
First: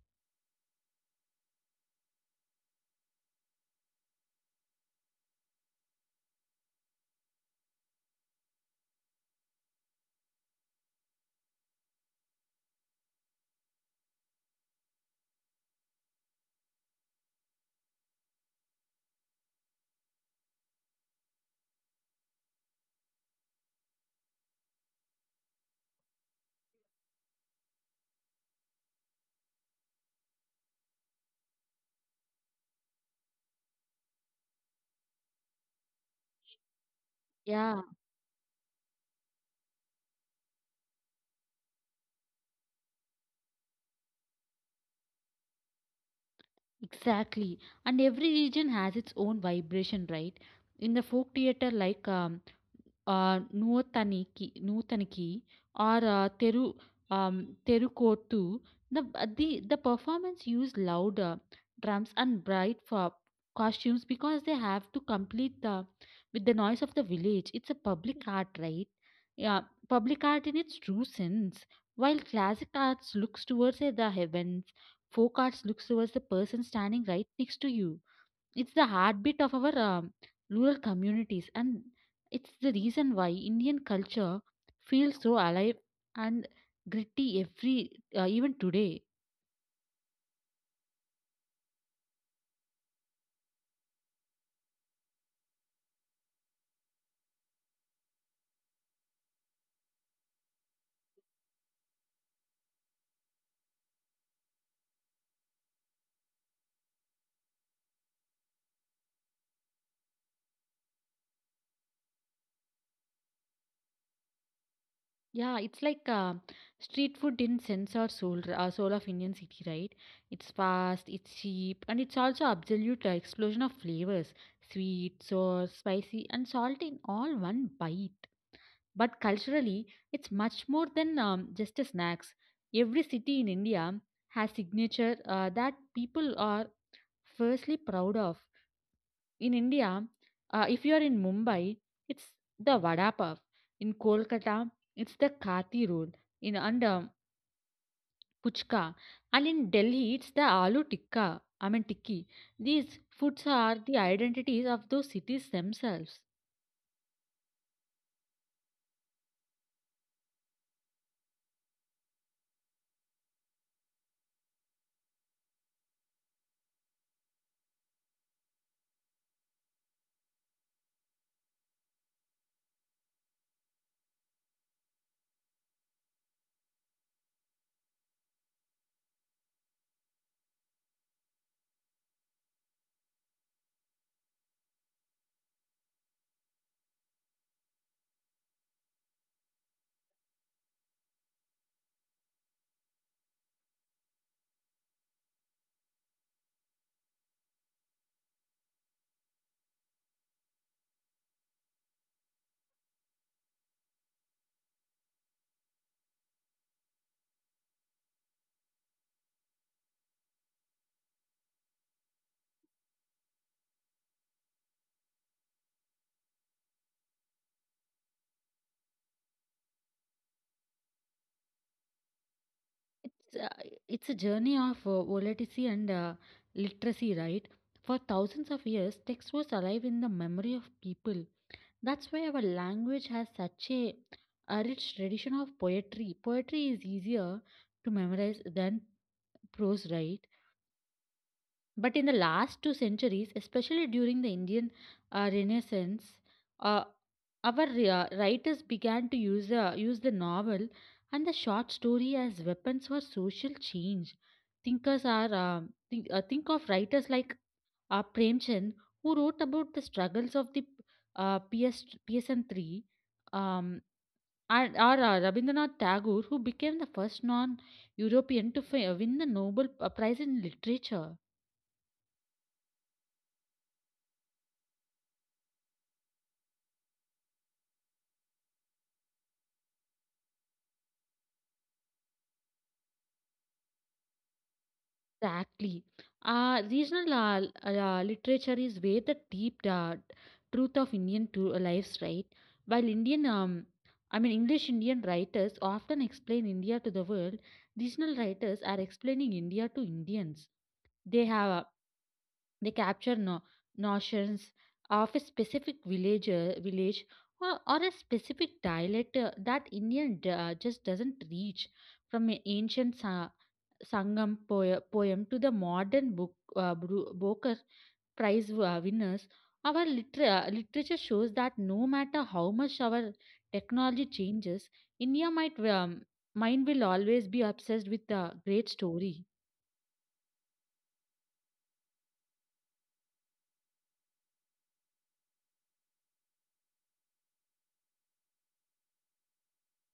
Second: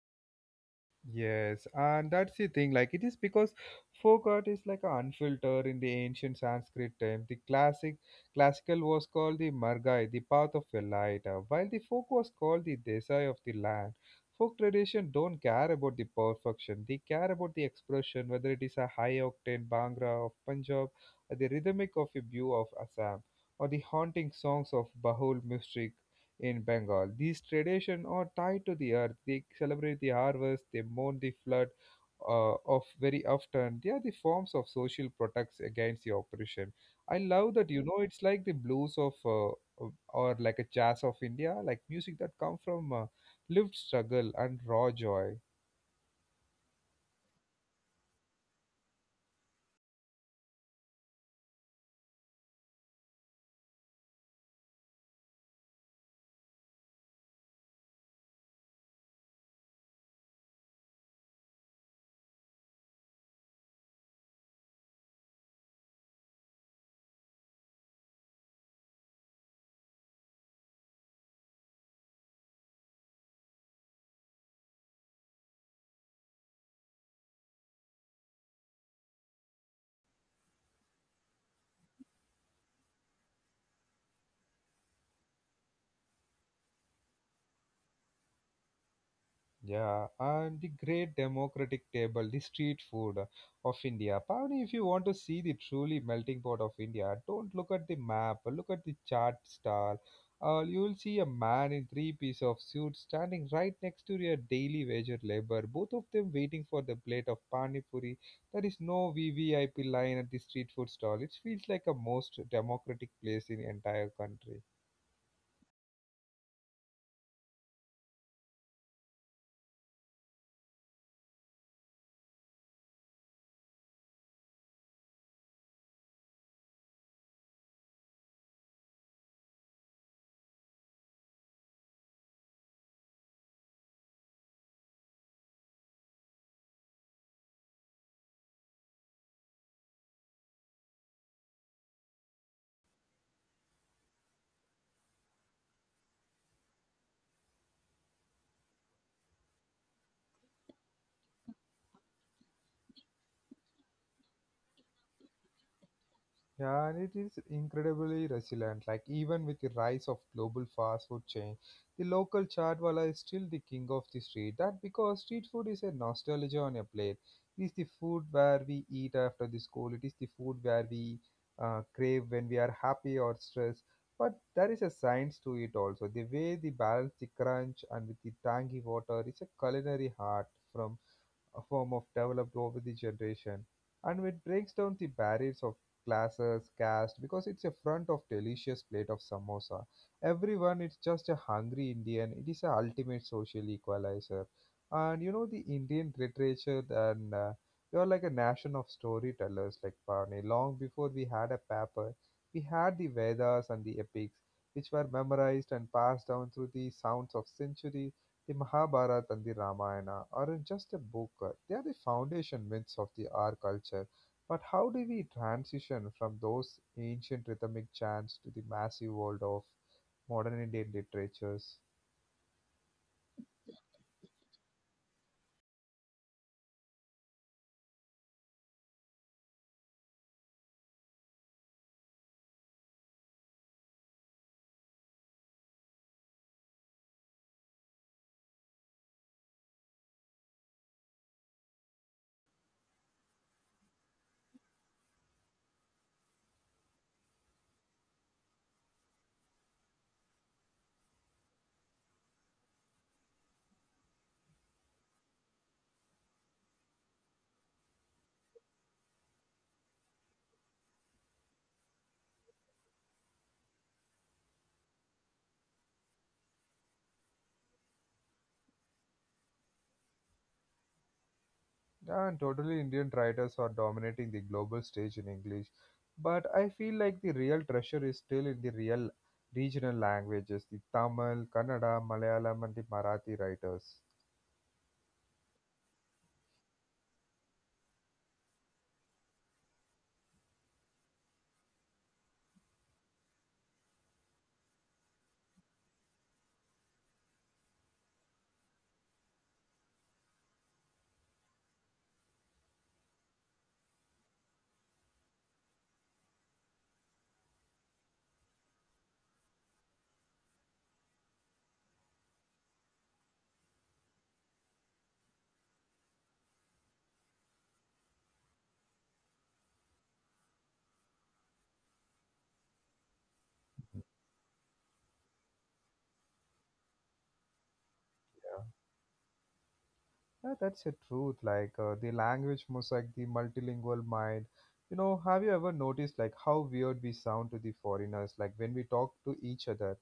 Yes, and that's the thing. Like it is because folk art is like an unfiltered in the ancient Sanskrit time. The classical was called the Margai, the path of the light, while the folk was called the Desai of the land. Folk tradition don't care about the perfection. They care about the expression, whether it is a high octane Bhangra of Punjab, or the rhythmic of a view of Assam, or the haunting songs of Bahul music in Bengal. These traditions are tied to the earth. They celebrate the harvest, they mourn the flood of very often. They are the forms of social protects against the oppression. I love that, you
Yeah,
know, it's like the blues of, or like a jazz of India, like music that come from lived struggle and raw joy.
exactly. And every region has its own vibration, right? In the folk theater, like ah நூத்தனிக்கி నూతనికి or Theru um, Therukoothu the the performance use louder drums and bright for costumes because they have to complete the with the noise of the village. It's a public art, right? Yeah. Public art in its true sense, while classic arts looks towards the heavens, folk arts looks towards the person standing right next to you. It's the heartbeat of our rural communities, and it's the reason why Indian culture feels so alive and gritty every even today.
Yeah, and the great democratic table, the street food of India. Pavni, if you want to see the truly melting pot of India, don't look at the map, look at the chart star. You will see a man in three piece of suit standing right next to your daily wager labor, both of them waiting for the plate of pani puri. There is no VVIP line at the street food stall. It feels like a most democratic place in the entire country.
Yeah, it's like street food in sense or soul, soul of Indian city, right? It's fast, it's cheap, and it's also absolute explosion of flavors: sweet, sour, spicy, and salty in all one bite. But culturally, it's much more than just a snacks. Every city in India has signature that people are firstly proud of. In India, if you are in Mumbai, it's the vada pav. In Kolkata, it's the kati roll. In and puchka, and in Delhi, it's the aloo tikka. I mean tikki. These foods are the identities of those cities themselves.
Yeah, and it is incredibly resilient. Like even with the rise of global fast food chain, the local chaatwala is still the king of the street. That because street food is a nostalgia on a plate. It is the food where we eat after the school. It is the food where we crave when we are happy or stressed. But there is a science to it also. The way they balance the crunch and with the tangy water is a culinary art from a form of developed over the generation. And it breaks down the barriers of classes caste, because it's a front of delicious plate of samosa. Everyone is just a hungry Indian. It is a ultimate social equalizer. And you know the Indian literature, and you're like a nation of storytellers, like Parne. Long before we had a paper, we had the Vedas and the epics, which were memorized and passed down through the sounds of centuries. The Mahabharata and the Ramayana aren't just a book, they are the foundation myths of the our culture. But how do we transition from those ancient rhythmic chants to the massive world of modern Indian literatures?
It's uh, it's a journey of volatility and literacy, right? For thousands of years, text was alive in the memory of people. That's why our language has such a rich tradition of poetry. Poetry is easier to memorize than prose, right? But in the last two centuries, especially during the Indian Renaissance, uh, our writers began to use the novel and the short story as weapons for social change. Thinkers are uh, think of writers like Premchand, who wrote about the struggles of the PS PSN three, um, and or Rabindranath Tagore, who became the first non-European to win the Nobel Prize in Literature.
Yeah, and totally Indian writers are dominating the global stage in English. But I feel like the real treasure is still in the real regional languages, the Tamil, Kannada, Malayalam and the Marathi writers.
Exactly. Regional literature is where the deep truth of Indian lives, right? While I mean, English Indian writers often explain India to the world, regional writers are explaining India to Indians. They have uh, they capture notions of a specific village or a specific dialect that Indian just doesn't reach from an ancient Sangam poem to the modern book, Booker Prize winners. Our literature shows that no matter how much our
Yeah.
technology changes, India might mind will always be obsessed with a great story.
Yeah, that's the truth. Like the language mosaic, the multilingual mind. You know, have you ever noticed like how weird we sound to the foreigners? Like when we talk to each other,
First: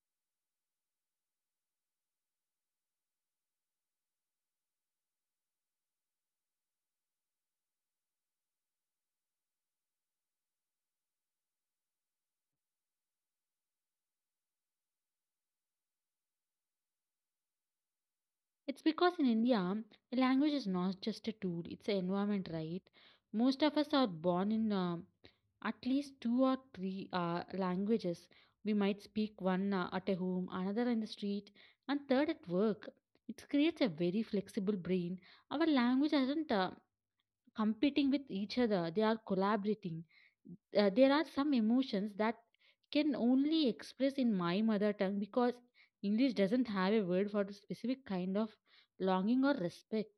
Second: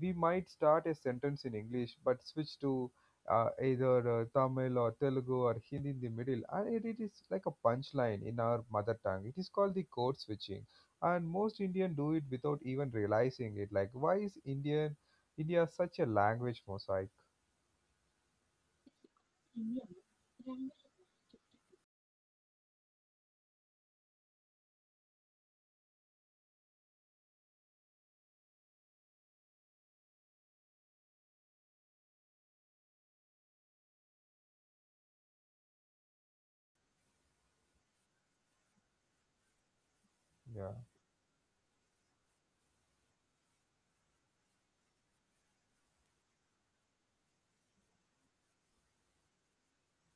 we might start a sentence in English but switch to either Tamil or Telugu or Hindi in the middle, and it is like a punchline in our mother tongue. It is called the code switching, and most Indian do it without even realizing it. Like why is India such a language mosaic?
It's because in India, a language is not just a tool, it's an environment, right? Most of us are born in at least two or three languages. We might speak one at a home, another in the street, and third at work. It creates a very flexible brain. Our language hasn't competing with each other, they are collaborating.
Yeah.
There are some emotions that can only express in my mother tongue because English doesn't have a word for the specific kind of longing or respect.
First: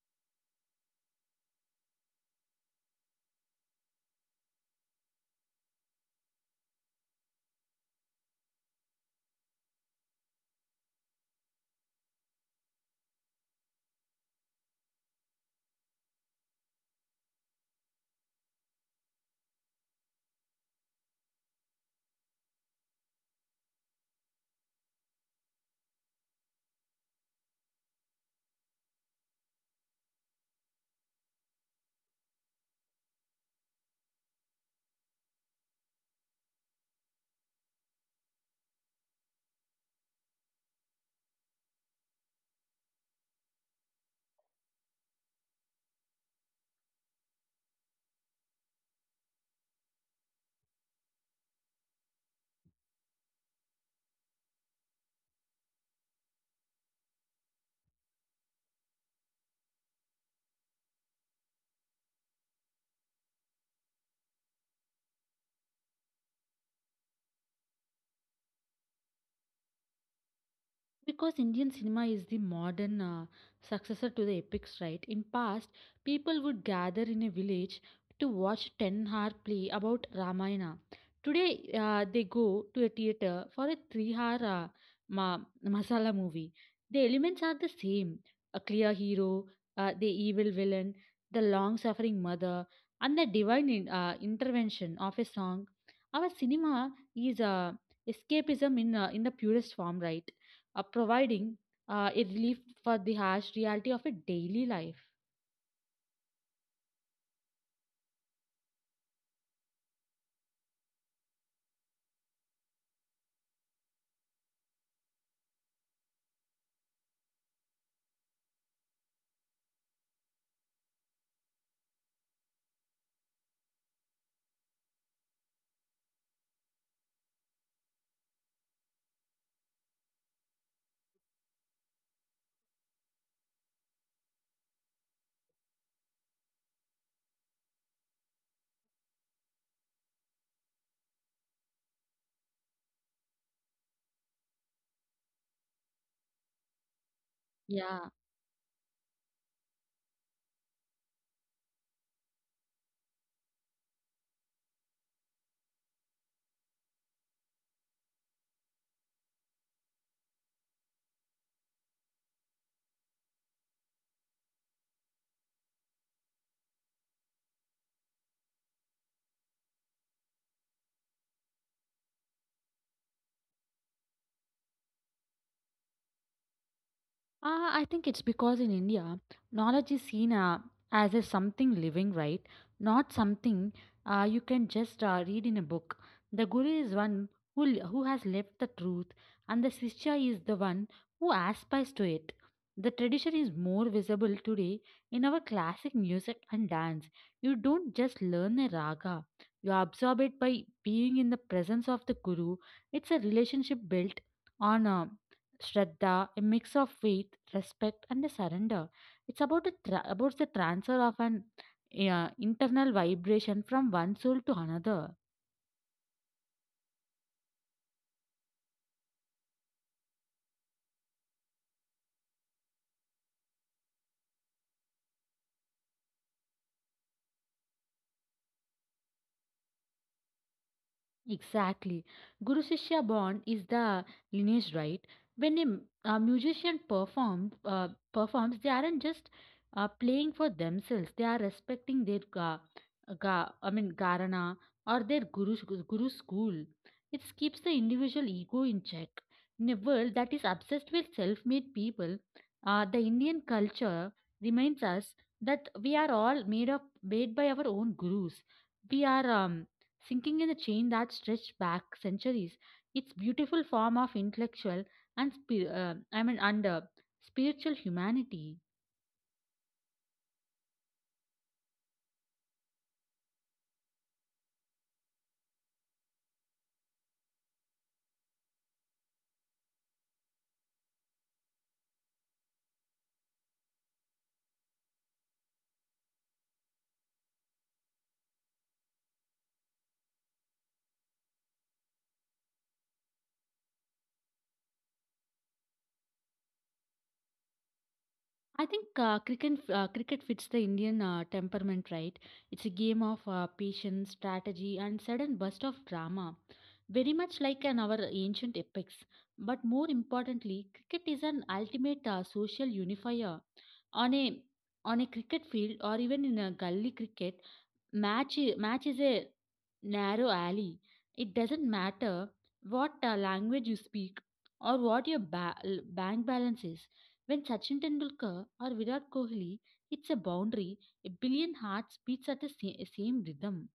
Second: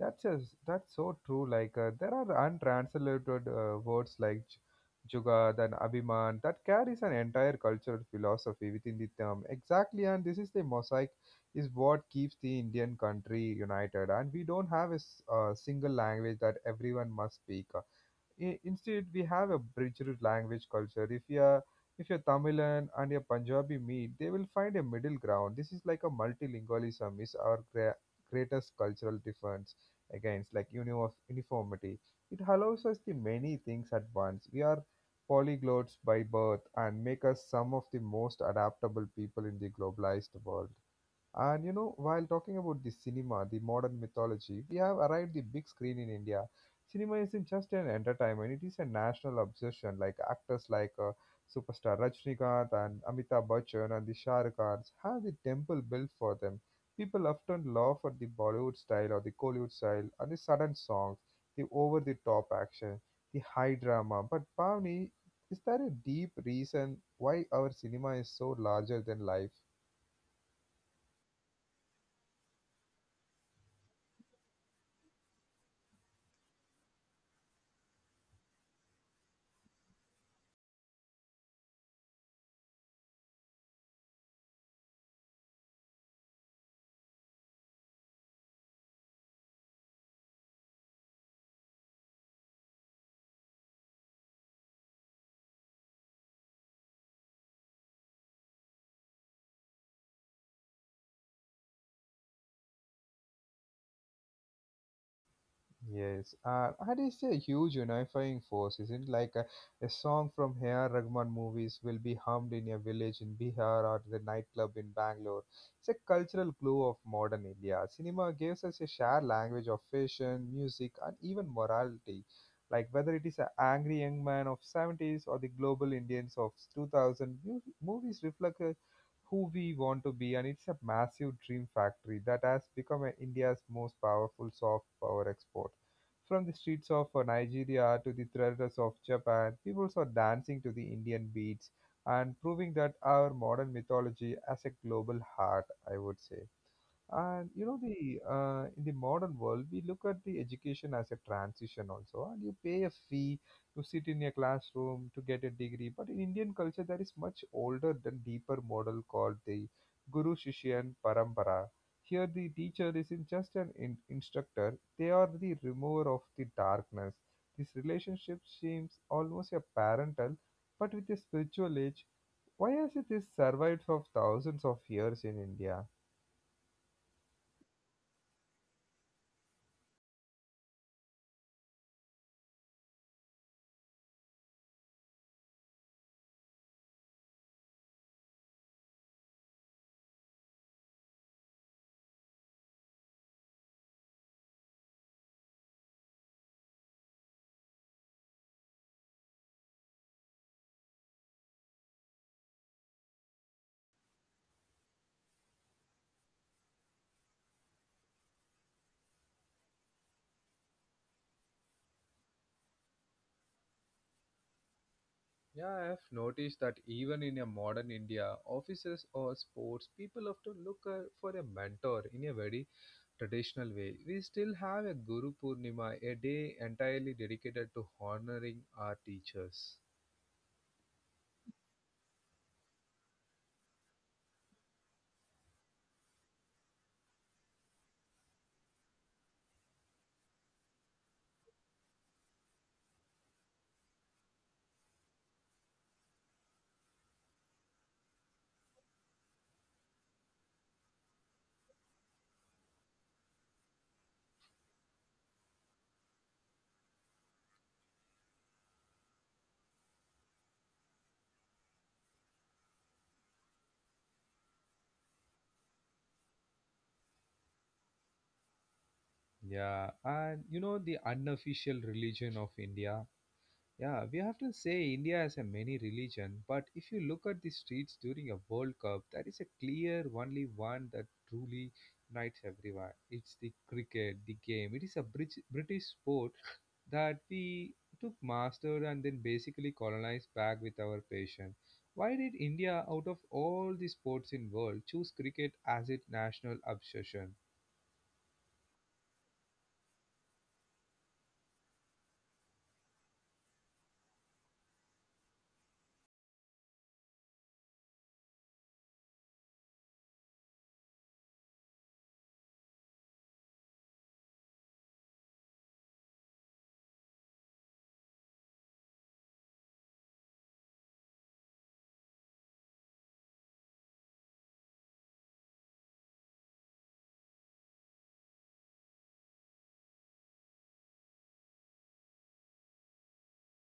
That's so true. Like there are untranslated words like jugad and abhiman that carries an entire cultural philosophy within the term. Exactly, and this is the mosaic is what keeps the Indian country united. And we don't have a single language that everyone must speak. Instead we have a bridged language culture if you're Tamilan and your Punjabi meet, they will find a middle ground. This is like a multilingualism is our greatest cultural difference against like uniformity. It allows us the many things at once. We are polyglots by birth and make us some of the most adaptable people in the globalized world. And you know, while talking about the cinema, the modern mythology, we have arrived the big screen in India. Cinema isn't just an entertainment; it is a national obsession. Like actors like superstar Rajnikanth and Amitabh Bachchan and the Shah Rukh Khans have the temple built for them. People often laugh at the Bollywood style or the Kollywood style and the sudden songs, the over-the-top action, the high drama. But Pavni, is there a deep reason why our cinema is so larger than life?
Because Indian cinema is the modern successor to the epics, right? In past, people would gather in a village to watch 10-hour play about Ramayana. Today, they go to a theater for a 3-hour ma- masala movie. The elements are the same. A clear hero, the evil villain, the long-suffering mother, and the divine intervention of a song. Our cinema is escapism in the purest form, right? Providing a relief for the harsh reality of a daily life.
Yes, art is a huge unifying force, isn't it? Like a song from H.R. Rahman movies will be hummed in a village in Bihar or the nightclub in Bangalore. It's a cultural glue of modern India. Cinema gives us a shared language of fashion, music, and even morality. Like whether it is an angry young man of 70s or the global Indians of 2000, movies reflect who we want to be, and it's a massive dream factory that has become India's most powerful soft power export. From the streets of Nigeria to the theaters of Japan, people are dancing to the Indian beats and proving that our modern mythology has a global heart, I would say. And you know
Yeah.
the in the modern world, we look at the education as a transition also, and you pay a fee to sit in a classroom to get a degree. But in Indian culture, there is much older than deeper model called the Guru Shishyan Parampara. Here, the teacher isn't just an instructor; they are the remover of the darkness. This relationship seems almost a parental, but with a spiritual edge. Why has it this survived for thousands of years in India?
I think it's because in India, knowledge is seen as a something living, right? Not something you can just read in a book. The guru is one who, who has left the truth, and the shishya is the one who aspires to it. The tradition is more visible today in our classic music and dance. You don't just learn a raga, you absorb it by being in the presence of the guru. It's a relationship built on Shraddha, a mix of faith, respect, and a surrender. It's about about the transfer of an internal vibration from one soul to another.
Yeah, I have noticed that even in a modern India, offices or sports, people often look for a mentor in a very traditional way. We still have a Guru Purnima, a day entirely dedicated to honoring our teachers.
Exactly. Guru Shishya bond is the lineage, right? When a musician performs, they aren't just playing for themselves. They are respecting their gharana or their guru, guru school. It keeps the individual ego in check. In a world that is obsessed with self-made people, the Indian culture reminds us that we are all made by our own gurus. We are Sinking in a chain that stretched back centuries, its beautiful form of intellectual and spi- I mean under spiritual humanity.
Yeah, and you know the unofficial religion of India. Yeah, we often say India has a many religion, but if you look at the streets during a World Cup, there is a clear only one that truly unites everyone. It's the cricket, the game. It is a British sport that we took mastered and then basically colonized back with our passion. Why did India, out of all the sports in world, choose cricket as its national obsession?
I think cricket fits the Indian temperament, right. It's a game of patience, strategy, and sudden burst of drama, very much like an our ancient epics. But more importantly, cricket is an ultimate social unifier. On a on a cricket field or even in a gully cricket, match is a narrow alley. It doesn't matter what language you speak or what your bank balance is. When Sachin Tendulkar or Virat Kohli hits a boundary, a billion hearts beats at the same rhythm.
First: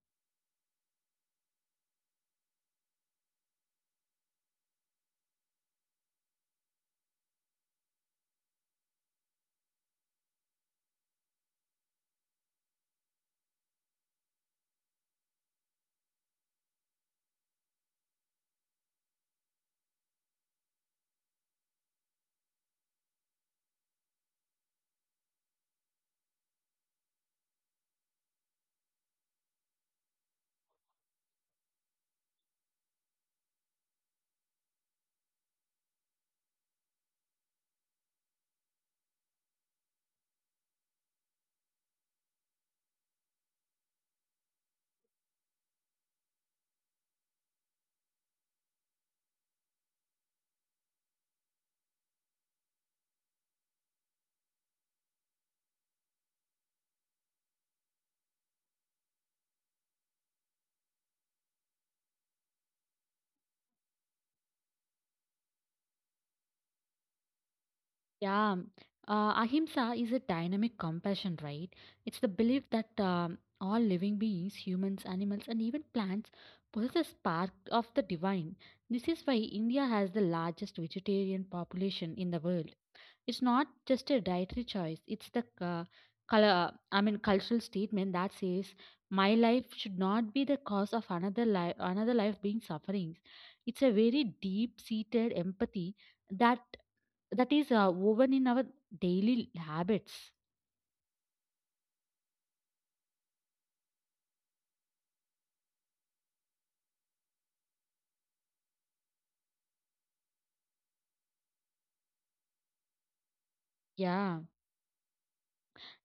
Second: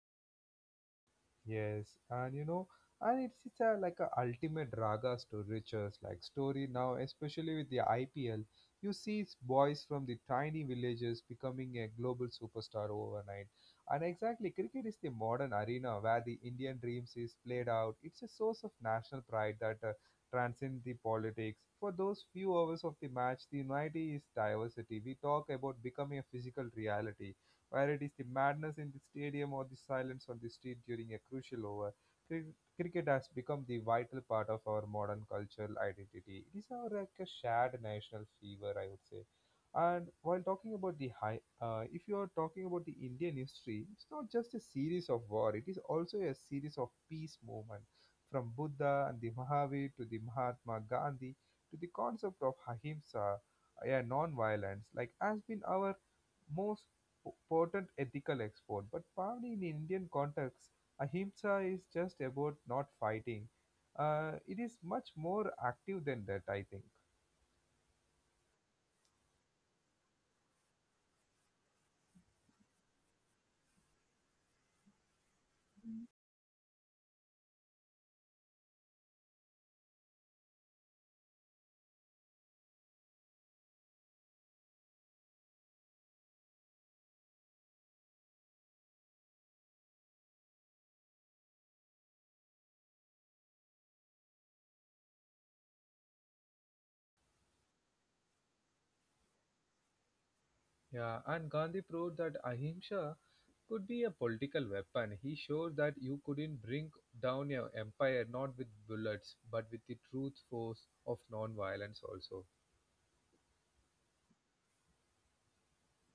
Yes, and you know, it's like a ultimate ragas to riches like story now, especially with the IPL. You see boys from the tiny villages becoming a global superstar overnight. And exactly, cricket is the modern arena where the Indian dreams is played out. It's a source of national pride that transcends the politics. For those few hours of the match, the unity is diversity. We talk about becoming a physical reality whether it is the madness in the stadium or the silence on the street during a crucial over. cri- Cricket has become the vital part of our modern cultural identity. It is our like a shared national fever, I would say. And while talking about the high, if you are talking about the Indian history, it's not just a series of war. It is also a series of peace movement, from Buddha and the Mahavir to the Mahatma Gandhi, to the concept of ahimsa, yeah, non-violence, like has been our most potent ethical export, but probably in Indian context, ahimsa is just about not fighting. It is much more active than that, I think.
Yeah, um, Ahimsa is a dynamic compassion, right? It's the belief that all living beings, humans, animals, and even plants, possess a spark of the divine. This is why India has the largest vegetarian population in the world. It's not just a dietary choice, it's the cultural statement that says, my life should not be the cause of another life being suffering. It's a very deep seated empathy that that is woven in our daily habits.
Yeah, and Gandhi proved that ahimsa could be a political weapon. He showed that you couldn't bring down your empire not with bullets but with the truth force of non-violence also.
Yeah.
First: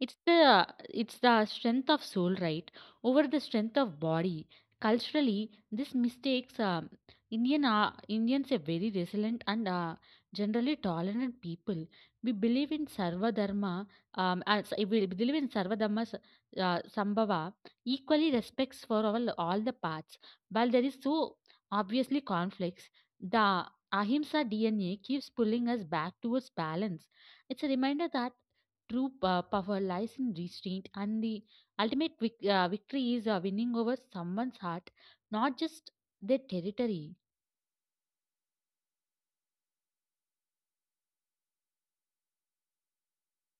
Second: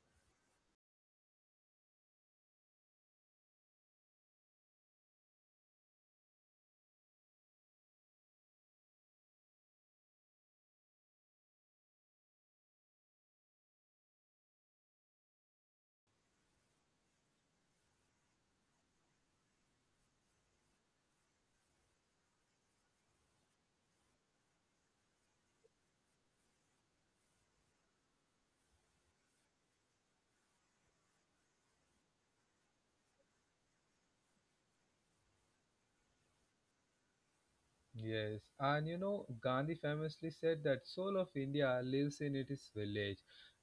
It's the it's the strength of soul, right? Over the strength of body. Culturally, this mistakes Indian are Indians are very resilient and generally tolerant people. We believe in Sarva Dharma. As we believe in Sarva Dharma s- Sambhava. Equally respects for all the paths. While there is so obviously conflicts, the Ahimsa DNA keeps pulling us back towards balance. It's a reminder that power lies in restraint, and the ultimate victory is winning over someone's heart, not just their territory.
Yes, and you know, Gandhi famously said that soul of India lives in its village.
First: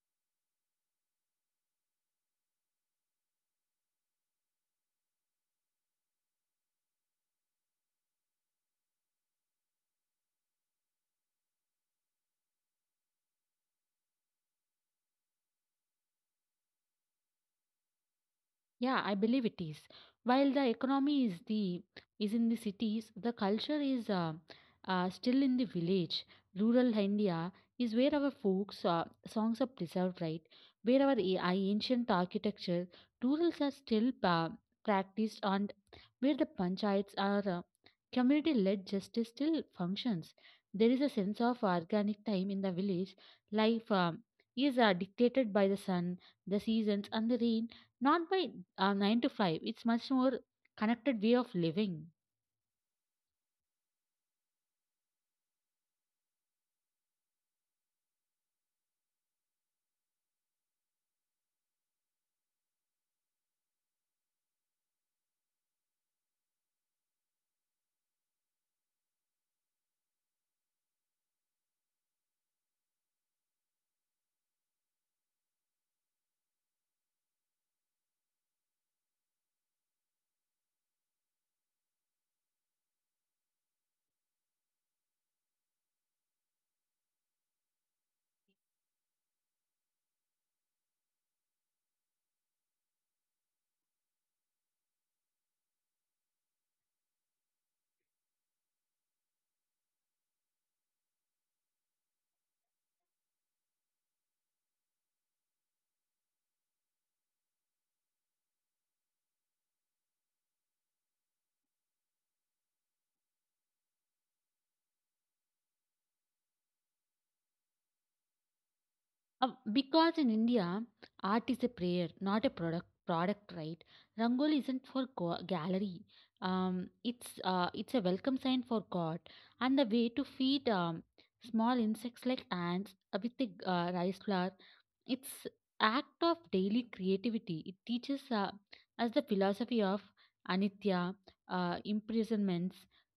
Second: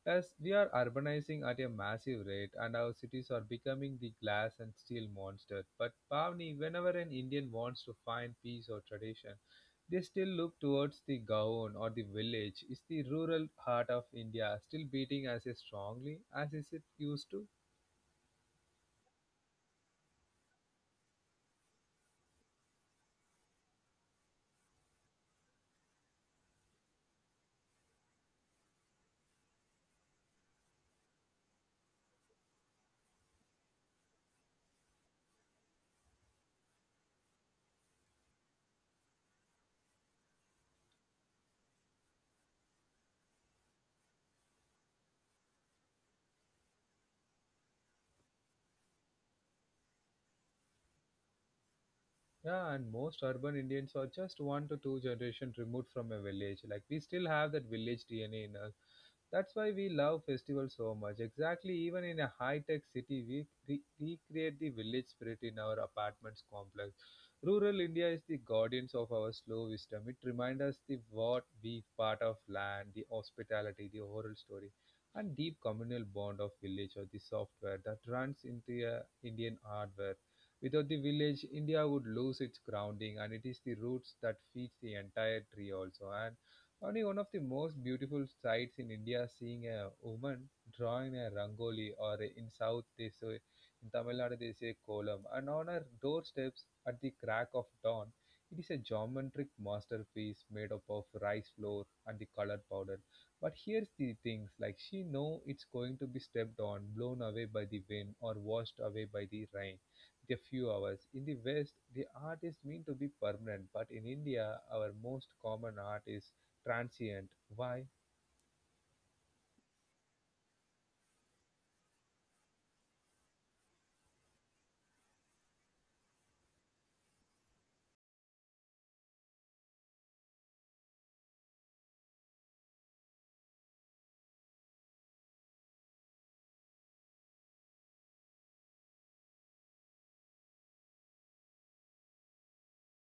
As we are urbanizing at a massive rate and our cities are becoming the glass and steel monster. But Pavni, whenever an Indian wants to find peace or tradition, they still look towards the Gaon or the village. Is the rural heart of India still beating as strongly as is it used to?
Yeah, I believe it is. While the economy is in the cities, the culture is still in the village. Rural India is where our folks songs are preserved, right? Where our ancient architecture, rurals are still practiced, and where the panchayats are community led justice still functions. There is a sense of organic time in the village. Life is dictated by the sun, the seasons, and the rain, not by 9 to 5. It's much more connected way of living.
Yeah, and most urban Indians are just one to two generations removed from a village. Like we still have that village DNA in us. That's why we love festivals so much. Exactly, even in a high-tech city, we recreate the village spirit in our apartments complex. Rural India is the guardians of our slow wisdom. It reminds us the what we part of land, the hospitality, the oral story, and deep communal bond of village or the software that runs into a Indian hardware. Without the village, India would lose its grounding, and it is the roots that feeds the entire tree also. And only one of the most beautiful sights in India seeing a woman drawing a rangoli, or in South they say, in Tamil Nadu they say kolam, and on her doorsteps at the crack of dawn. It is a geometric masterpiece made up of rice flour and the colored powder. But here's the things like she know it's going to be stepped on, blown away by the wind, or washed away by the rain a few hours. In the West, the art is meant to be permanent, but in India, our most common art is transient. Why?
Because in India, art is a prayer, not a product. Product, right? Rangoli isn't for gallery. It's a welcome sign for God and the way to feed small insects like ants with the rice flour. It's act of daily creativity. It teaches us the philosophy of anitya, imprisonments.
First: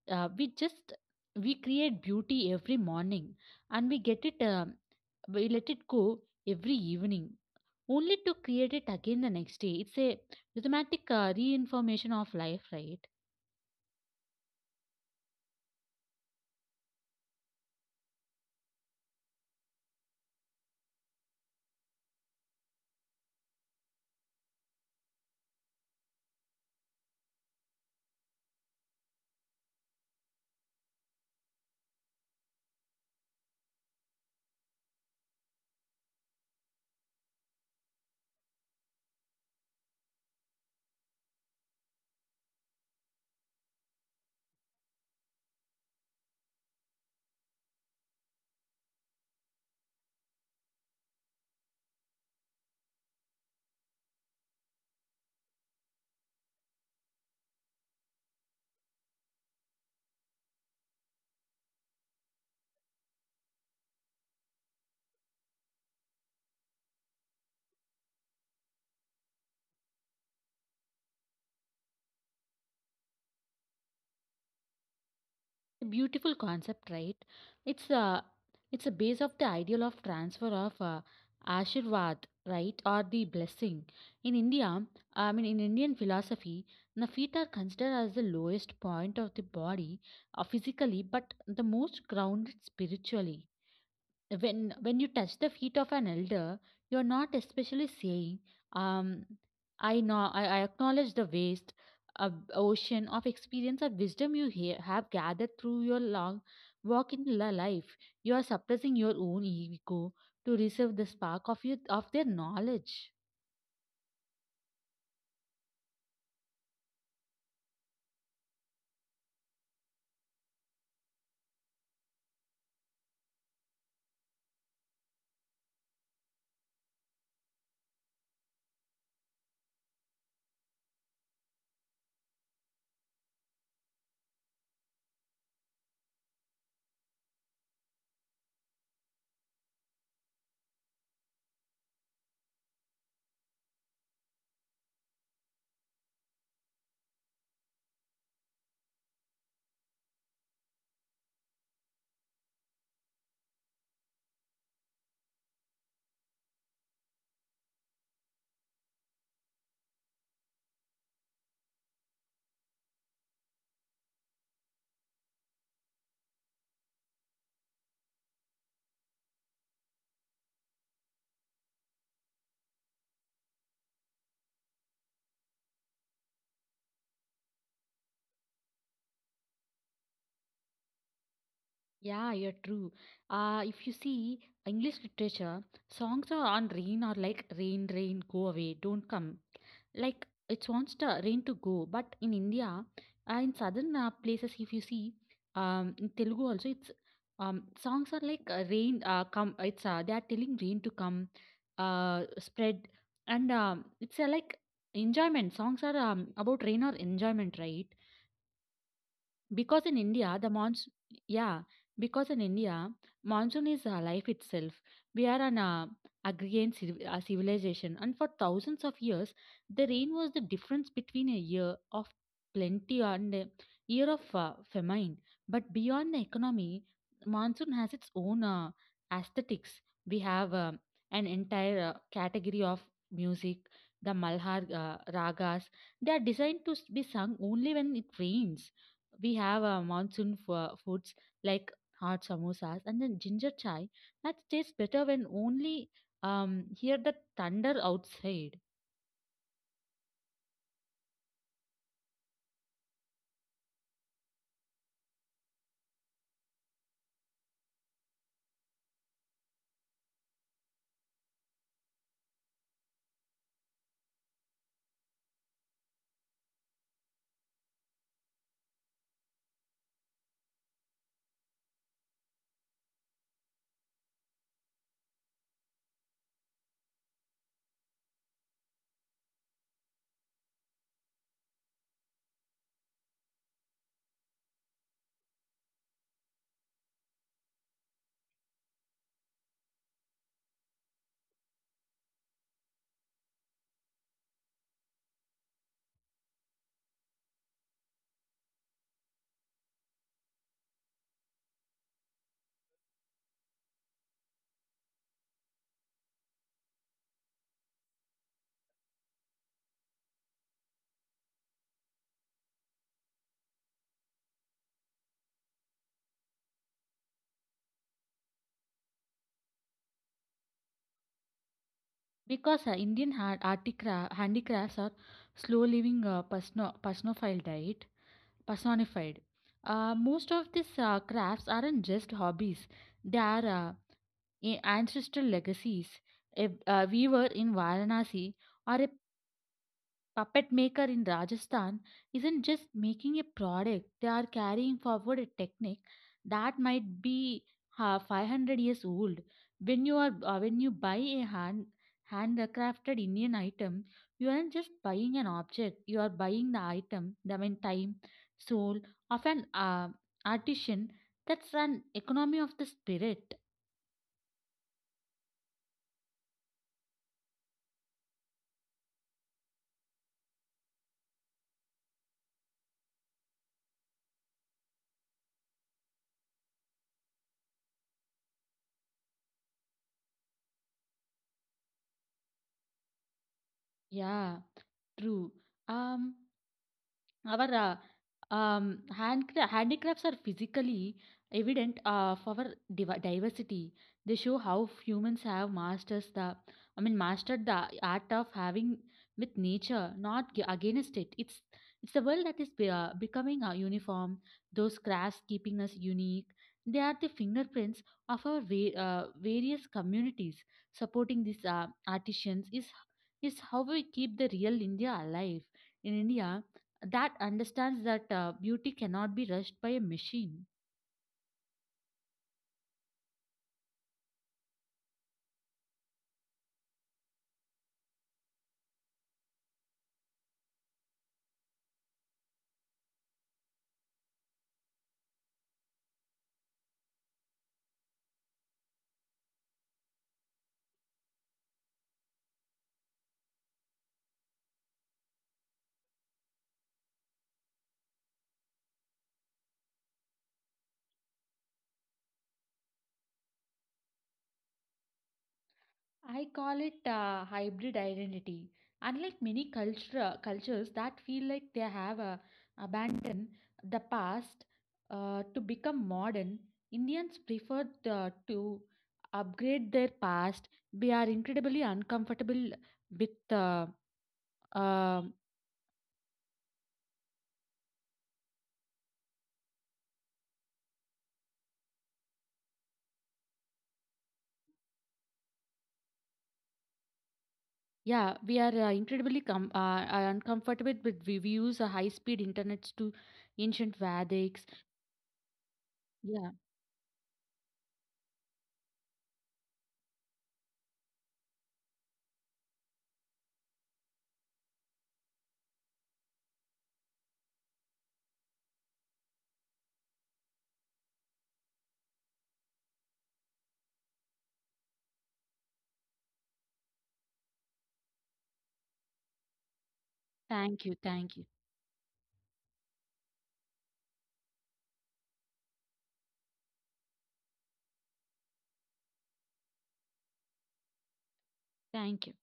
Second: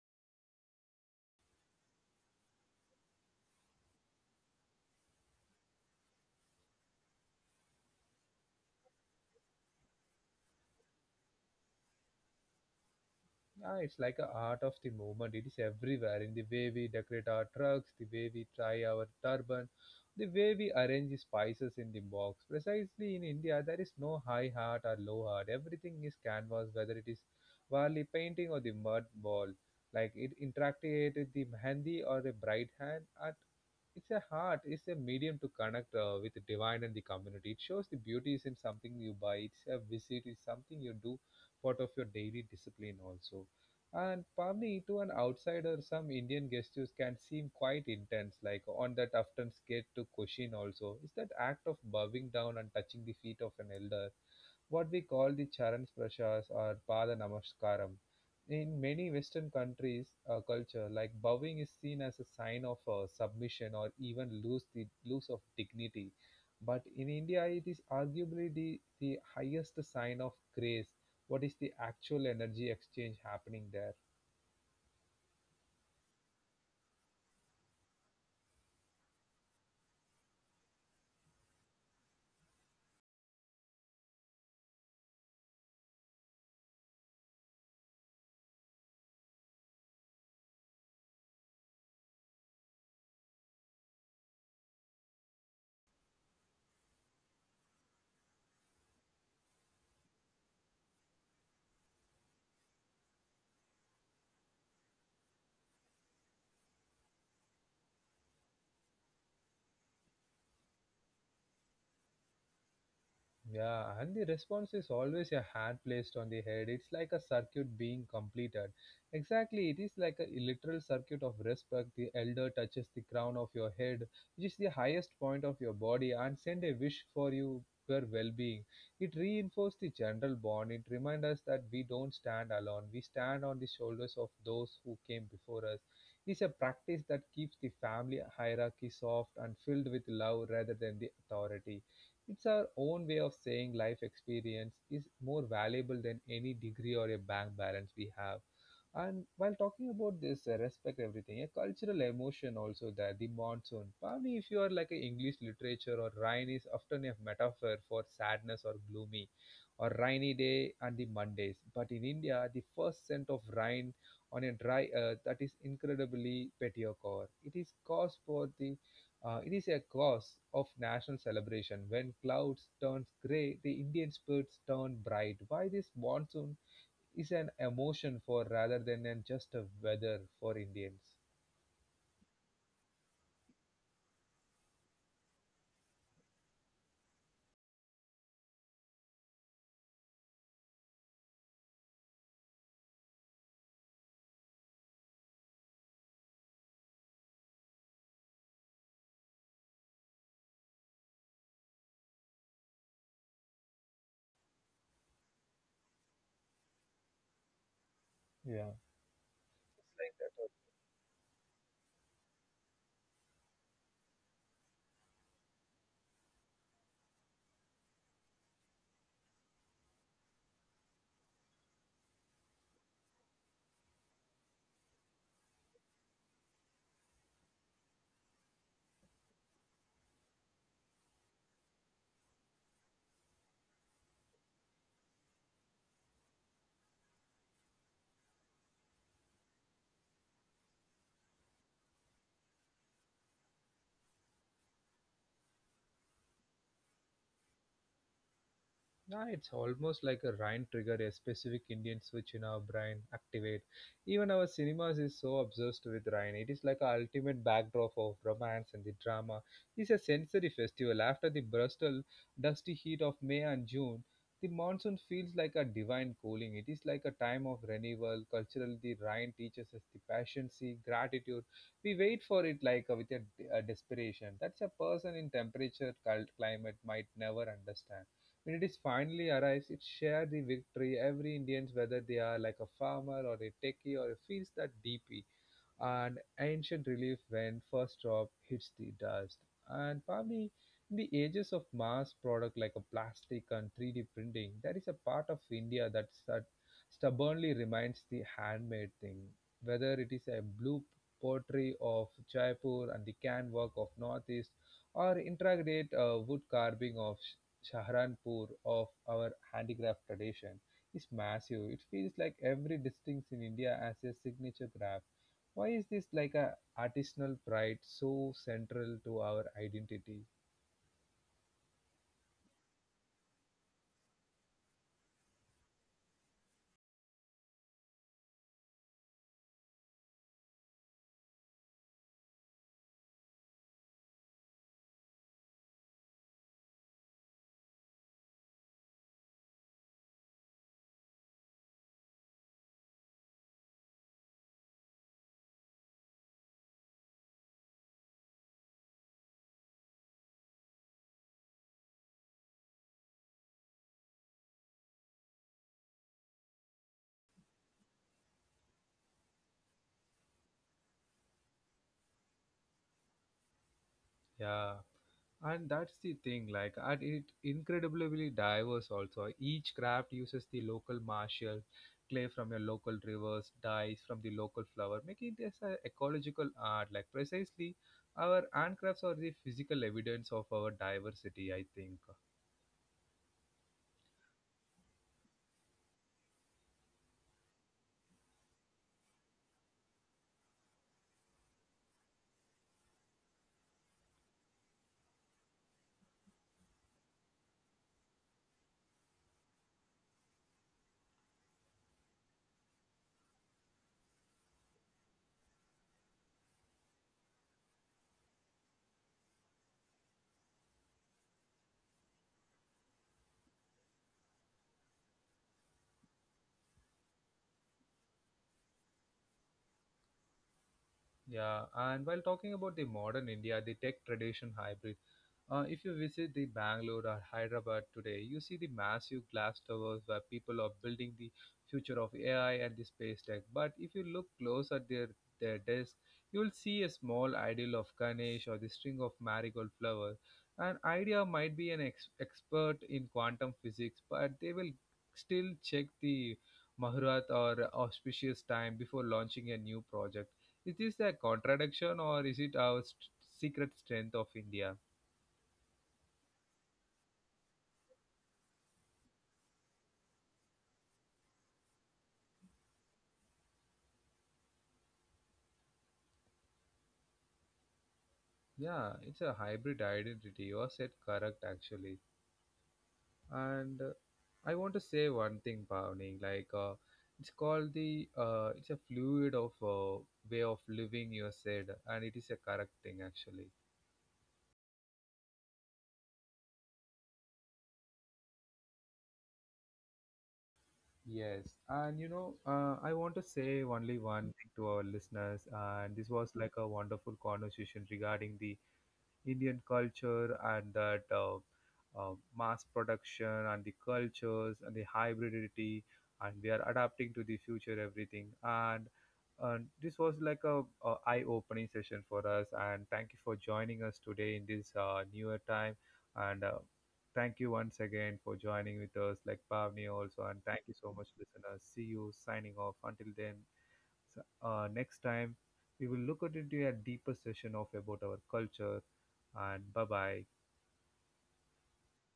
Uh, we just we create beauty every morning, and we get it. We let it go every evening only to create it again the next day. It's a rhythmatic reinformation of life, right?
Yeah, it's like a art of the moment. It is everywhere in the way we decorate our trucks, the way we tie our turban, the way we arrange the spices in the box. Precisely in India, there is no high art or low art. Everything is canvas, whether it is Varli painting or the mud ball. Like it interacted with the mehendi or the bright hand art. It's a heart, it's a medium to connect with the divine and the community. It shows the beauty isn't something you buy, it's a visit, it's something you do part of your daily discipline also. And probably to an outsider, some Indian gestures can seem quite intense, like on that often scared to question also. Is that act of bowing down and touching the feet of an elder what we call the charan sprashas or pada namaskaram. In many Western countries, culture like bowing is seen as a sign of submission or even lose the lose of dignity. But in India, it is arguably the highest sign of grace. What is the actual energy exchange happening there?
A beautiful concept, right? it's a it's a base of the ideal of transfer of ashirvad, right, or the blessing. In India, I mean in Indian philosophy, the feet are considered as the lowest point of the body, physically, but the most grounded spiritually. When you touch the feet of an elder, you're not especially saying, um I know I acknowledge the waste of ocean of experience of wisdom you have gathered through your long walk in life. You are suppressing your own ego to reserve the spark of your of their knowledge.
Yeah, and the response is always a hand placed on the head. It's like a circuit being completed. Exactly, it is like a literal circuit of respect. The elder touches the crown of your head, which is the highest point of your body, and send a wish for you your well-being. It reinforces the general bond. It reminds us that we don't stand alone. We stand on the shoulders of those who came before us. It is a practice that keeps the family hierarchy soft and filled with love rather than the authority. It's our own way of saying life experience is more valuable than any degree or a bank balance we have. And while talking about this, respect everything, a cultural emotion also there, the monsoon. Probably if you are like a English literature or rain is often a metaphor for sadness or gloomy or rainy day and the Mondays. But in India, the first scent of rain on a dry earth that is incredibly petiocor. It is cause for the it is a cause of national celebration. When clouds turn gray, the Indian spirits turn bright. Why this monsoon is an emotion for rather than an just a weather for Indians.
Yeah, you're true. If you see English literature, songs are on rain or like rain, rain, go away, don't come. Like it wants the rain to go. But in India, in southern places, if you see, in Telugu also, it's songs are like rain, come. It's they are telling rain to come, spread, and it's like enjoyment. Songs are about rain or enjoyment, right?
Yeah.
Because
It's
in
like that.
India, the monsoon, yeah, because in India, monsoon is life itself. We are an civilization, and for thousands of years, the rain was the difference between a year of plenty and a year of famine. But beyond the economy, monsoon has its own aesthetics. We have an entire category of music, the Malhar ragas. They are designed to be sung only when it rains. We have foods like hot samosas and then ginger chai that tastes better when only hear the thunder outside.
Yeah, it's almost like a Rhine trigger, a specific Indian switch in our brain activate. Even our cinemas is so obsessed with Rhine. It is like a ultimate backdrop of romance and the drama. It's a sensory festival. After the Bristol dusty heat of May and June, the monsoon feels like a divine cooling. It is like a time of renewal. Culturally, the Rhine teaches us the patience, gratitude. We wait for it like with a desperation. That's a person in temperature, cult climate might never understand. When it is finally arrives, it shares the victory every Indians whether they are like a farmer or a techie or a feels that deeply and ancient relief when first drop hits the dust. And probably in the ages of mass product like a plastic and 3D printing, there is a part of India that stubbornly remains the handmade thing, whether it is a blue pottery of Jaipur and the can work of Northeast or intricate wood carving of Shahranpur of our handicraft tradition is massive. It feels like every distinct in India has a signature craft, why is this like a artisanal pride so central to our identity?
Because handicrafts are slow living personified. Most of these crafts aren't just hobbies; they are ancestral legacies. If we were in Varanasi, or puppet maker in Rajasthan isn't just making a product, they are carrying forward a technique that might be 500 years old. When you are when you buy a handcrafted Indian item, you aren't just buying an object, you are buying the time, soul of an artisan. That's an economy of the spirit.
Yeah, and that's the thing. Like, and it incredibly diverse also. Each craft uses the local martial clay from your local rivers, dyes from the local flower, making this an ecological art. Like precisely, our handcrafts are the physical evidence of our diversity, I think.
Yeah, true. Um Our handicrafts are physically evident of our diversity. They show how humans have masters the, I mean, mastered the art of having with nature, not against it. It's the world that is becoming uniform. Those crafts keeping us unique. They are the fingerprints of our various communities. Supporting these artisans is how we keep the real India alive in India that understands that beauty cannot be rushed by a machine.
Yeah, and while talking about the modern India, the tech tradition hybrid. If you visit the Bangalore or Hyderabad today, you see the massive glass towers where people are building the future of AI and the space tech. But if you look close at their desk, you will see a small idol of Ganesh or the string of marigold flowers. An idea might be an expert in quantum physics, but they will still check the Mahurat or auspicious time before launching a new project. Is this a contradiction or is it our secret strength of India?
I call it hybrid identity. Unlike cultures that feel like they have abandoned the past to become modern, Indians prefer to
Yeah, it's a
upgrade their
hybrid
past.
identity.
We are
You said
incredibly
correct actually.
uncomfortable with,
And
uh,
I want to say one thing, Pavni. It's called the it's a fluid of way of living. You said, and it is a correct thing actually.
yeah, we are incredibly uncomfortable with. We use
Yes,
high
and you
speed
know,
internets to
I want to say
ancient
only one
Vedics.
thing to our listeners, and this
Yeah.
was like a wonderful conversation regarding the Indian culture and that mass production and the cultures and the hybridity, and we are adapting to the future everything. And this was like a eye-opening session for us. And thank you for joining us today in this newer time. And thank you once again for joining with us, like Pavni also. And
Thank
thank
you.
you so much,
Thank you.
listeners. See you signing off. Until then, so, next time, we will look at into a deeper session of about our culture. And bye bye.
Thank you.